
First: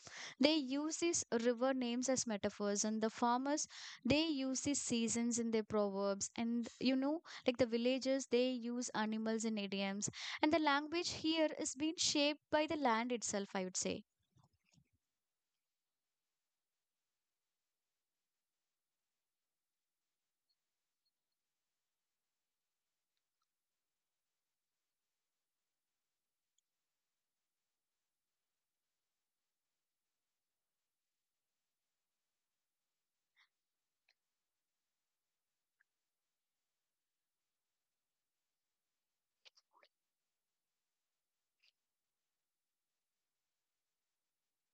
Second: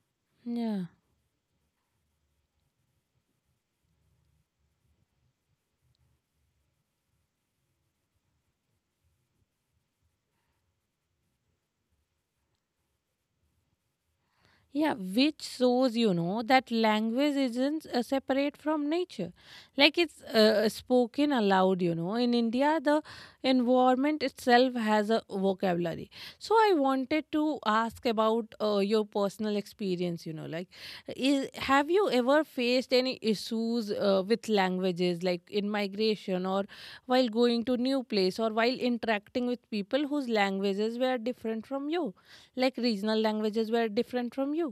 Speaker 1: They
Speaker 2: Yeah.
Speaker 1: use these river names as metaphors, and the farmers they use these seasons in their proverbs, and you know, like the villagers they use animals in idioms, and the language here is being shaped by the land itself, I would say.
Speaker 2: Yeah, which shows you know that language isn't separate from nature, like it's spoken aloud. You know, in India, the environment itself has a vocabulary. So I wanted to ask about your personal experience. You know, like, have you ever faced any issues with languages, like in migration or while going to new place or while interacting with people whose languages were different from you, like regional languages were different from you?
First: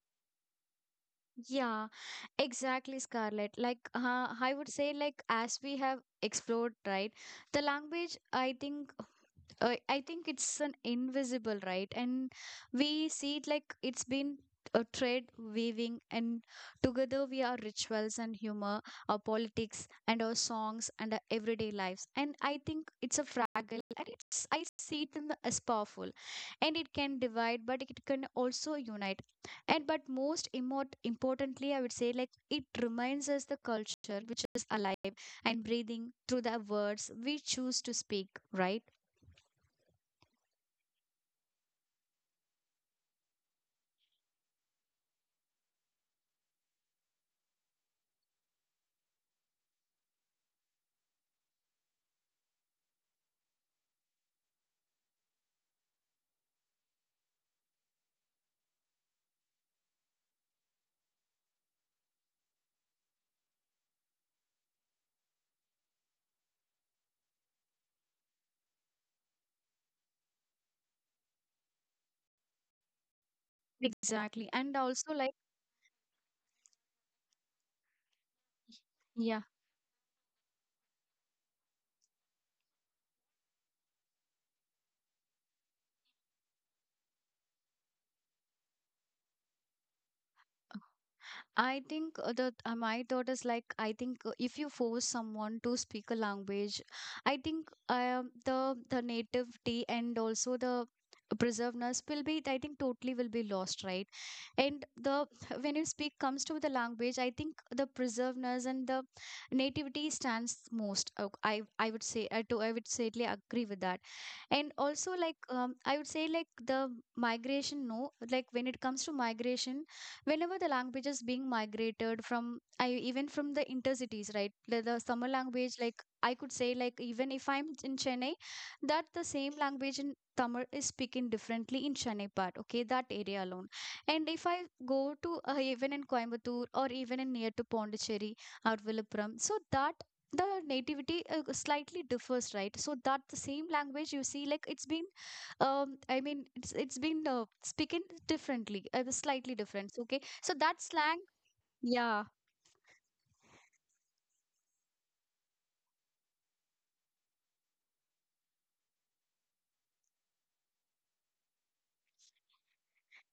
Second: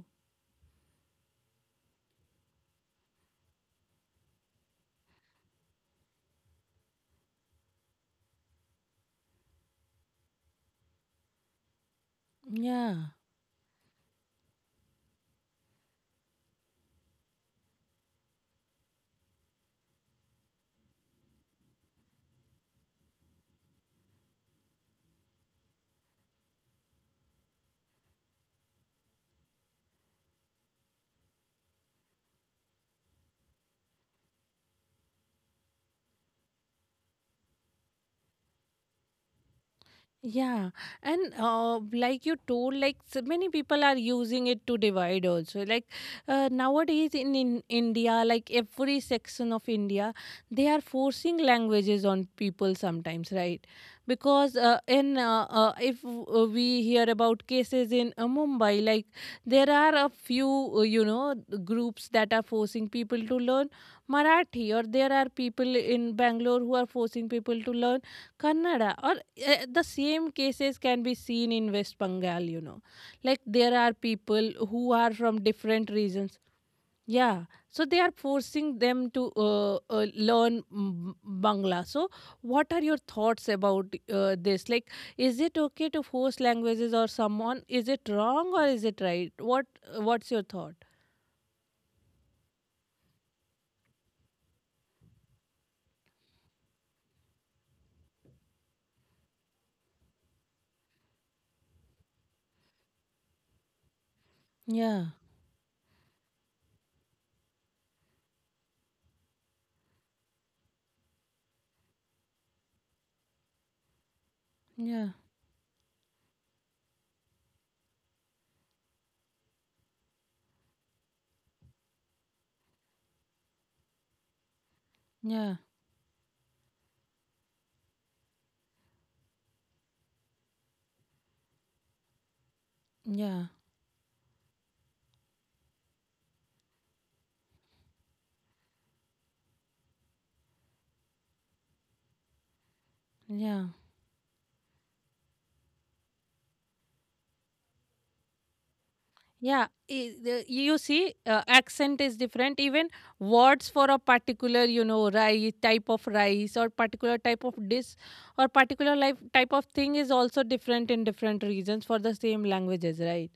Speaker 1: Yeah, exactly, Scarlett. Like, I would say, like, as we have explored, right, the language, I think it's an invisible, right? And we
Speaker 2: Yeah,
Speaker 1: see it like it's been a thread weaving, and together we are rituals and humor, our politics and our songs and our everyday lives. And I think it's a fragile, and it's I see it in the, as powerful, and it can divide, but it can also unite. And but most importantly, I would say like it reminds us the culture which is alive and breathing through the words we choose to speak, right?
Speaker 2: yeah, and like you told, like so many people are using it to divide also. Like nowadays in India, like every section of India, they are forcing languages on people sometimes, right? Because in if we hear about cases in Mumbai, like there are a few uh, you know groups that are forcing people to learn Marathi, or there are people in Bangalore who are forcing people to learn Kannada or the same cases can be seen in West Bengal, Like there are people
Speaker 1: Exactly.
Speaker 2: who are
Speaker 1: And
Speaker 2: from
Speaker 1: also like
Speaker 2: different regions. Yeah, so they are forcing them to
Speaker 1: yeah.
Speaker 2: learn Bangla. So, what are your thoughts about this? Like, is it okay to force languages or someone? Is it wrong or is it right? What what's your thought?
Speaker 1: I think that my thought is like I think if you force someone to speak a language, I think the nativity and also the preservedness will be, I think, totally will be lost, right? And
Speaker 2: Yeah,
Speaker 1: the when you speak comes to the language, I think the preservedness and the nativity stands most. I would say I do I would certainly agree with that. And
Speaker 2: yeah,
Speaker 1: also like I would say like the migration no, like when it comes to migration, whenever the language is being migrated from, I even from the intercities, right? The Tamil
Speaker 2: yeah,
Speaker 1: language, like I could say, like even if I'm in Chennai, that the same language in Tamil is speaking differently in Chennai part, okay, that
Speaker 2: yeah,
Speaker 1: area alone. And if I go to even in Coimbatore or even in near to Pondicherry or Vilupuram, so that the nativity slightly differs, right? So that the
Speaker 2: yeah.
Speaker 1: same language you see like it's being it's been speaking differently, slightly
Speaker 2: Yeah,
Speaker 1: different, okay, so
Speaker 2: you
Speaker 1: that
Speaker 2: see,
Speaker 1: slang,
Speaker 2: accent is
Speaker 1: yeah.
Speaker 2: different. Even words for a particular, rice type of rice or particular type of dish or particular life type of thing is also different in different regions for the same languages, right?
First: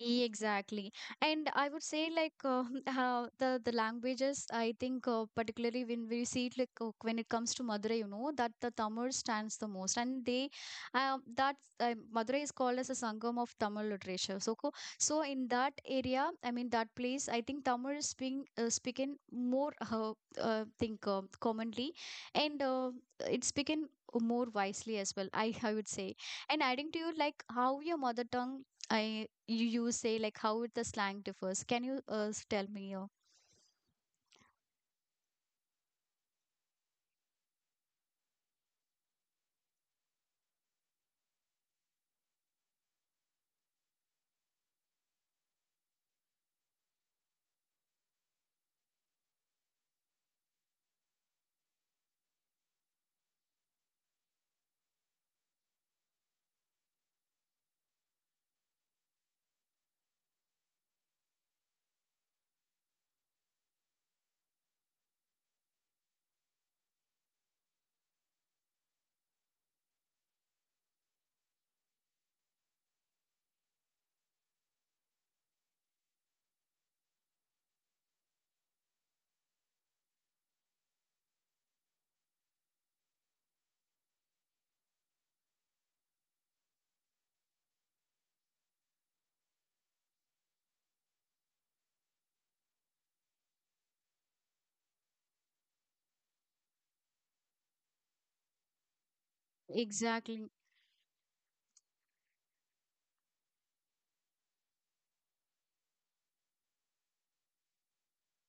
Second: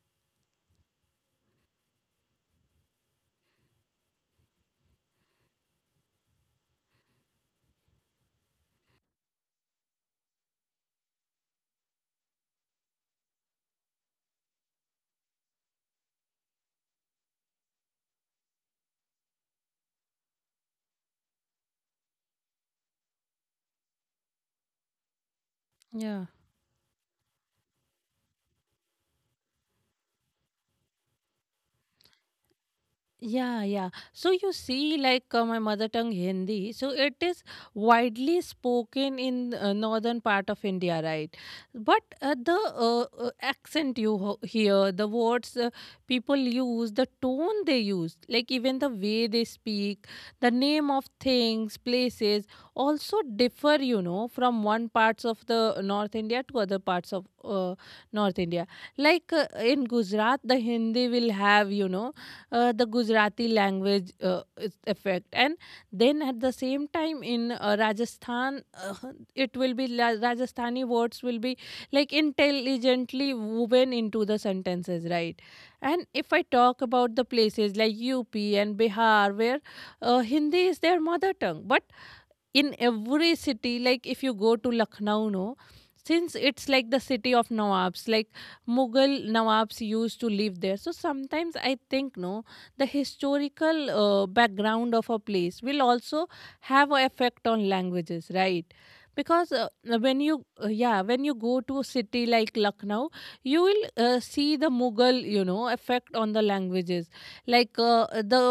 Speaker 1: Exactly. And I would say like the languages, I think, particularly when we see it, like when it comes to Madurai, you know that the Tamil stands the most. And they, that Madurai is called as a Sangam of Tamil literature, so in that area, I mean that place, I think Tamil is being speaking more, think commonly, and it's spoken more wisely as well, I would say.
Speaker 2: Yeah.
Speaker 1: And adding to you, like how your mother tongue, I you you say like how the slang differs. Can you tell me your
Speaker 2: Yeah, yeah. So you see, like my mother tongue Hindi, so it is widely spoken in northern part of India, right? But the accent you hear, the words people use, the tone they use, like even the way they speak, the name of things, places, also differ, from one parts of the North India to other parts of North India. Like in Gujarat, the Hindi will have, the Gujarati language effect. And then at the same time in Rajasthan, it will be la- Rajasthani words will be like intelligently woven into the sentences, right? And if I talk about the places like UP and Bihar, where Hindi is their mother tongue, but in every city, like if you go to Lucknow no, since it's like the city of nawabs, like Mughal nawabs used to live there. So sometimes I think no, the historical background of a place will also have an effect on languages, right? Because when you
Speaker 1: exactly?
Speaker 2: yeah, when you go to a city like Lucknow, you will see the Mughal, you know, effect on the languages. Like the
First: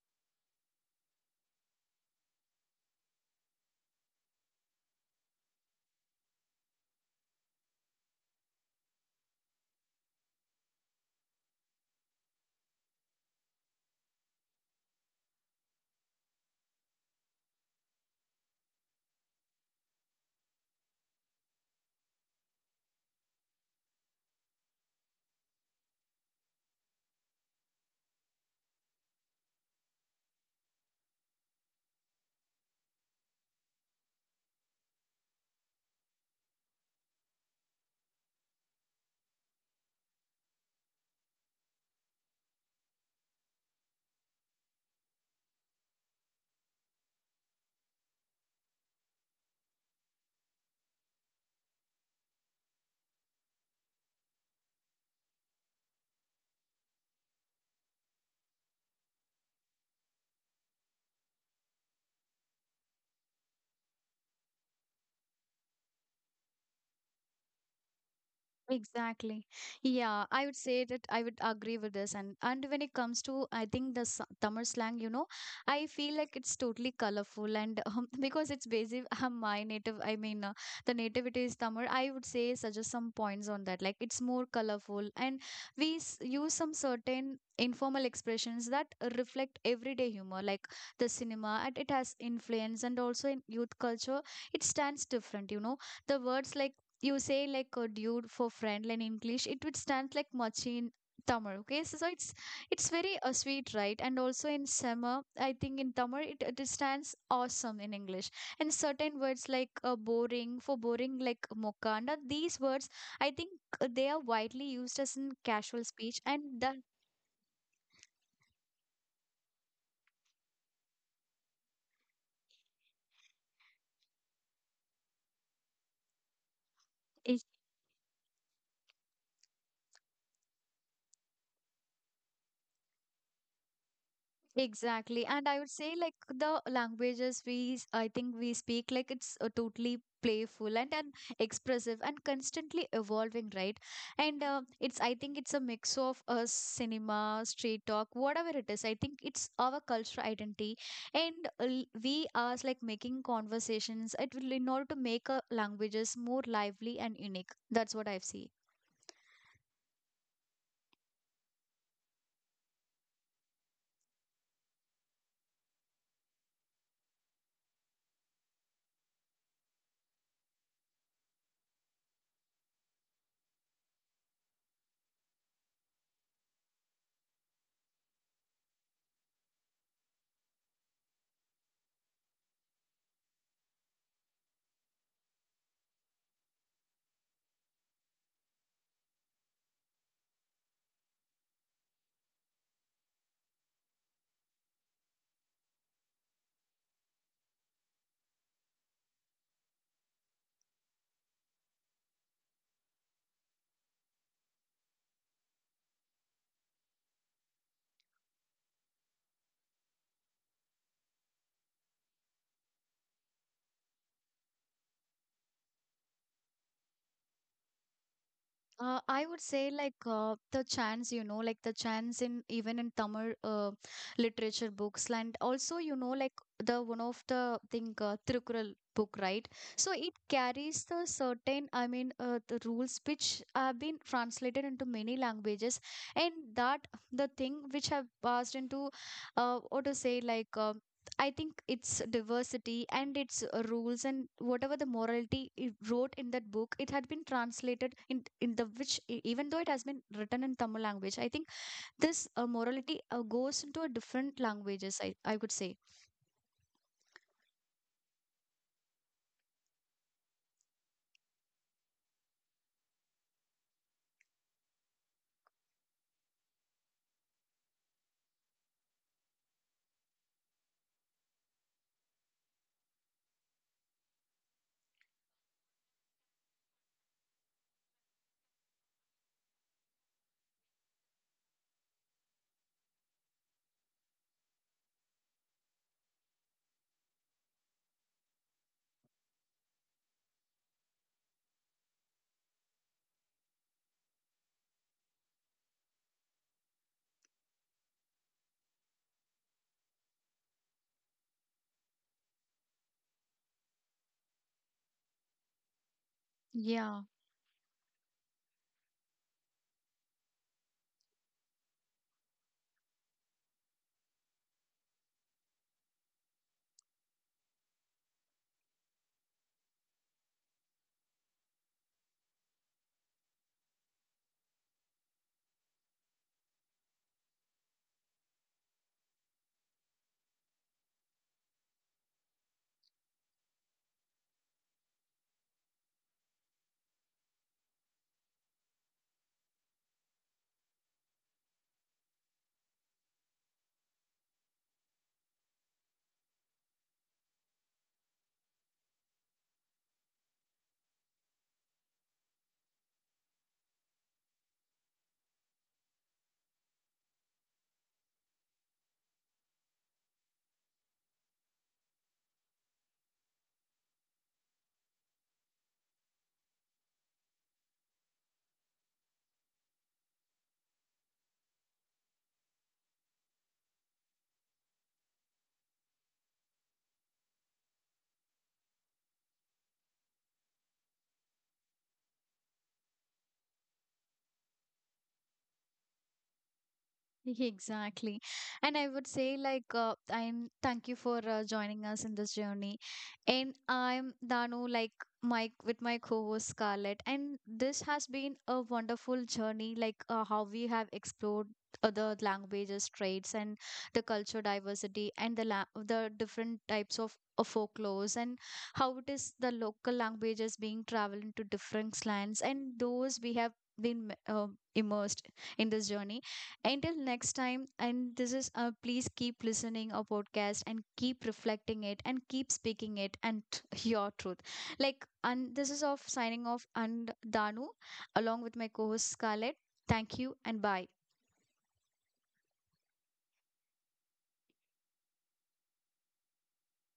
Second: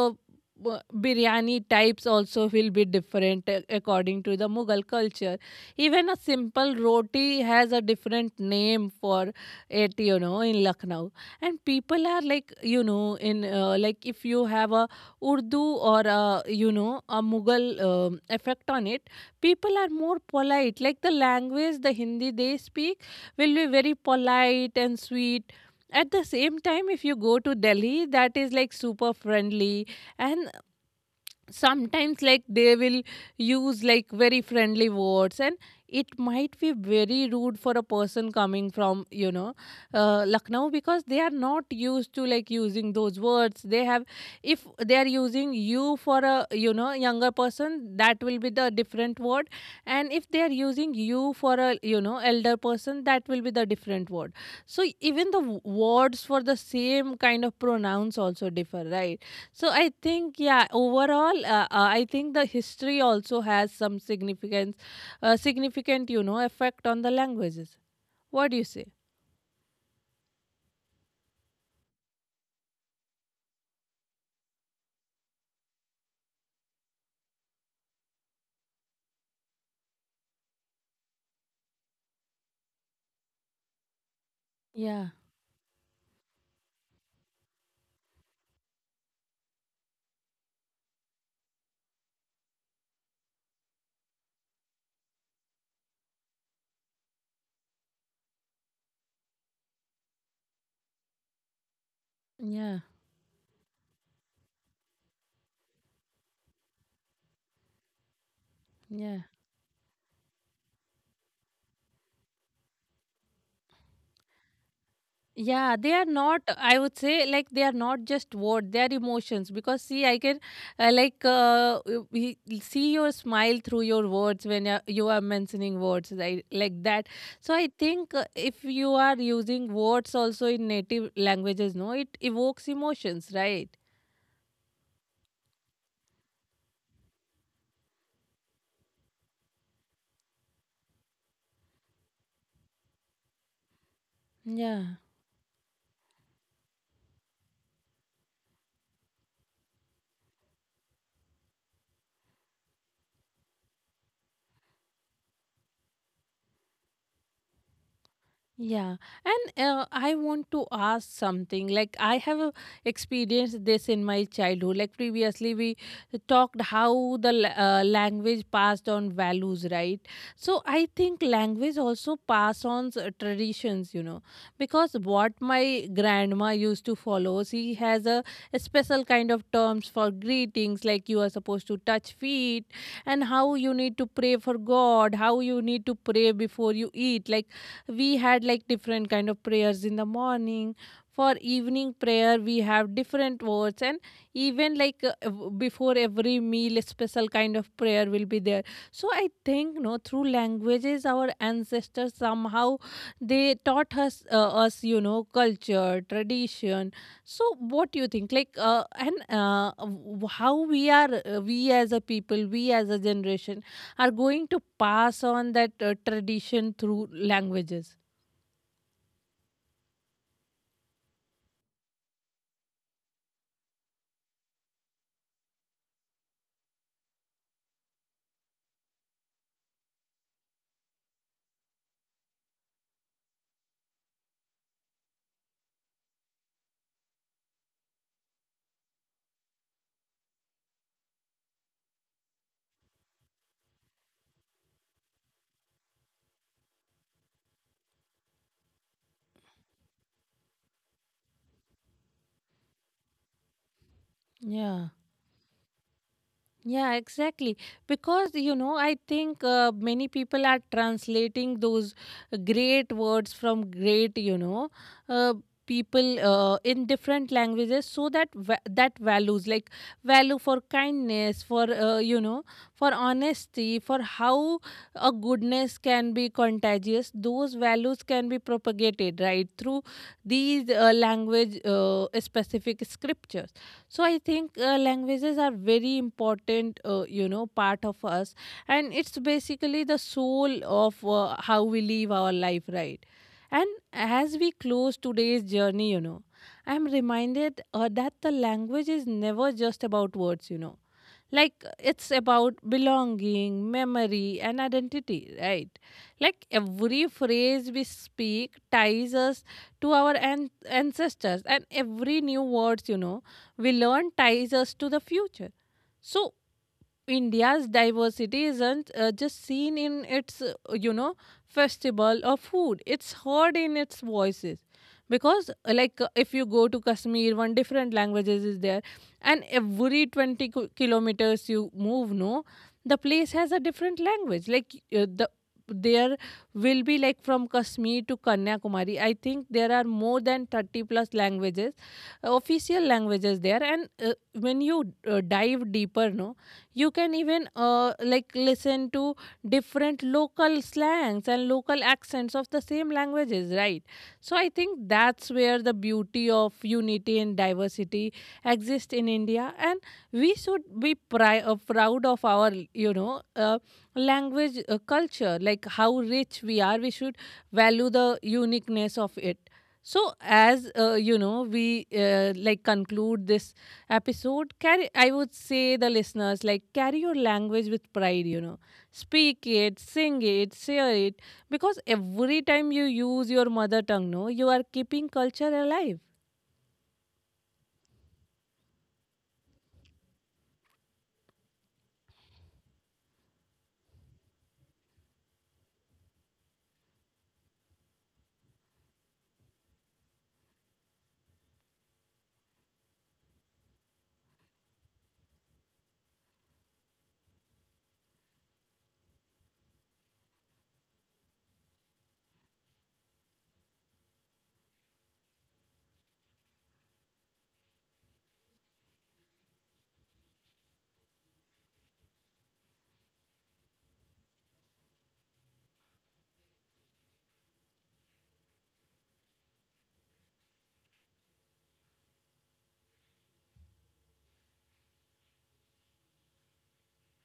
Speaker 2: biryani types also will be different according to the Mughal culture. Even a simple roti has a different name for it, you know, in Lucknow. And people are like, you know, in like if you have a Urdu or a, you know, a Mughal effect on it, people are more polite, like the language, the Hindi they speak will be very polite and sweet. At the same time, if you go to Delhi, that is like super friendly, and sometimes like they will use like very friendly words, and it might be very rude for a person coming from, you know, Lucknow, because they are not used to like using those words. They have, if they are using you for a, you know, younger person, that will be the different word, and if they are using you for a, you know, elder person, that will be the different word. So even the words for the same kind of pronouns also differ, right? So I think, yeah, overall, I think the history also has some significance, significant, you know, effect on the languages. What do you say?
Speaker 1: Exactly. Yeah, I would say that I would agree with this. And when it comes to, I think the Tamil slang, you know, I feel like it's totally colorful, and because it's basic. My native, I mean, the nativity is Tamil. I would say suggest some points on that. Like it's more colorful,
Speaker 2: Yeah,
Speaker 1: and we use some certain informal expressions that reflect everyday humor, like the cinema, and it has influence, and also in youth culture, it stands different. You know, the words like you say like a dude for friend in English, it would stand like machi in Tamil. Okay, so, so it's
Speaker 2: yeah,
Speaker 1: very sweet, right? And also in summer, I think in Tamil it, it stands awesome in English. And certain
Speaker 2: yeah.
Speaker 1: words like boring for boring like mokanda, these words, I think, they are widely used as in casual
Speaker 2: Yeah, they are
Speaker 1: speech,
Speaker 2: not,
Speaker 1: and the.
Speaker 2: I would say, like, they are not just words, they are emotions. Because, see, I can, uh, like, uh, w- we see your smile through your words when you are mentioning words, right? Like that. So, I think if you are using words also in native languages, no, it evokes emotions, right?
Speaker 1: Exactly. And I would say like the languages we I think we speak, like it's totally playful, and expressive and constantly evolving, right? And it's
Speaker 2: Yeah,
Speaker 1: I think it's a mix of cinema, street talk, whatever it is. I think it's our cultural identity. and we are like making conversations it will in order to make languages more lively and unique. That's what I've seen.
Speaker 2: yeah. And I want to ask something. Like I have experienced this in my childhood. Like previously we talked how the language passed on values, right? So I think language also pass on traditions, you know, because what my grandma used to follow, she has a special kind of terms for greetings, like you are supposed to touch feet and how you need to pray for God, how you need to pray before you eat. Like we had like different kind of prayers in the morning. For evening prayer we have different words, and even like before every meal a special kind of prayer will be there. So I think no, through languages our ancestors somehow they taught us you know, culture, tradition. So what do you think, like how we are, we as a people, we as a generation, are going to pass on that tradition through languages?
Speaker 1: I would say like the chants, you know, like the chants in even in Tamil literature books, and also you know like the one of the, I think, Tirukural book, right? So it carries the certain, I mean, the rules which have been translated into many languages, and that the thing which have passed into, what to say like. I think its diversity and its rules and whatever the morality it wrote in that book, it had been translated in the which even though it has been written in Tamil language, I think this morality goes into a different
Speaker 2: Yeah,
Speaker 1: languages, I could say.
Speaker 2: yeah, exactly. Because, you know, I think many people are translating those great words from great, you know, uh, people in different languages, so that that values, like value for kindness, for for honesty, for how a goodness can be contagious, those values can be propagated, right, through these language specific scriptures. So I think languages are very important you know, part of us, and it's basically the soul of how we live our life, right? And as we close today's journey, you know, I am reminded that the language is never just about words, you know. Like it's about belonging, memory and identity, right? Like
Speaker 1: Yeah.
Speaker 2: every phrase we speak ties us to our ancestors, and every new words, you know, we learn ties us to the future. So India's diversity isn't just seen in its, festival or food. It's heard in its voices. Because, if you go to Kashmir, one different languages is there. And every 20 kilometers you move, no, the place has a different language. Like, the there will be like from Kashmir to Kanyakumari. I think there are more than 30 plus languages, official languages there. And when you dive deeper, no, you can even like listen to different local slangs and local accents of the same languages, right? So I think that's where the beauty of unity and diversity exists in India, and we should be proud of our, you know, language culture, like how rich we are. We should value the uniqueness of it. So, as we like conclude this episode. Carry, I would say the listeners like carry your language with pride. You know, speak it, sing it, share it, because every time you use your mother tongue, no, you are keeping culture alive.
Speaker 1: Exactly. And I would say like I'm thank you for joining us in this journey. And I'm Danu, like Mike, with my co-host Scarlett, and this has been a wonderful journey, like how we have explored other languages traits and the culture diversity and the different types of folklores and how it is the local languages being traveled into different lands, and those we have been immersed in this journey until next time. And this is, please keep listening our podcast and keep reflecting it and keep speaking it and your truth. Like, and this is off signing off and Danu along with my co host Scarlett. Thank you and bye.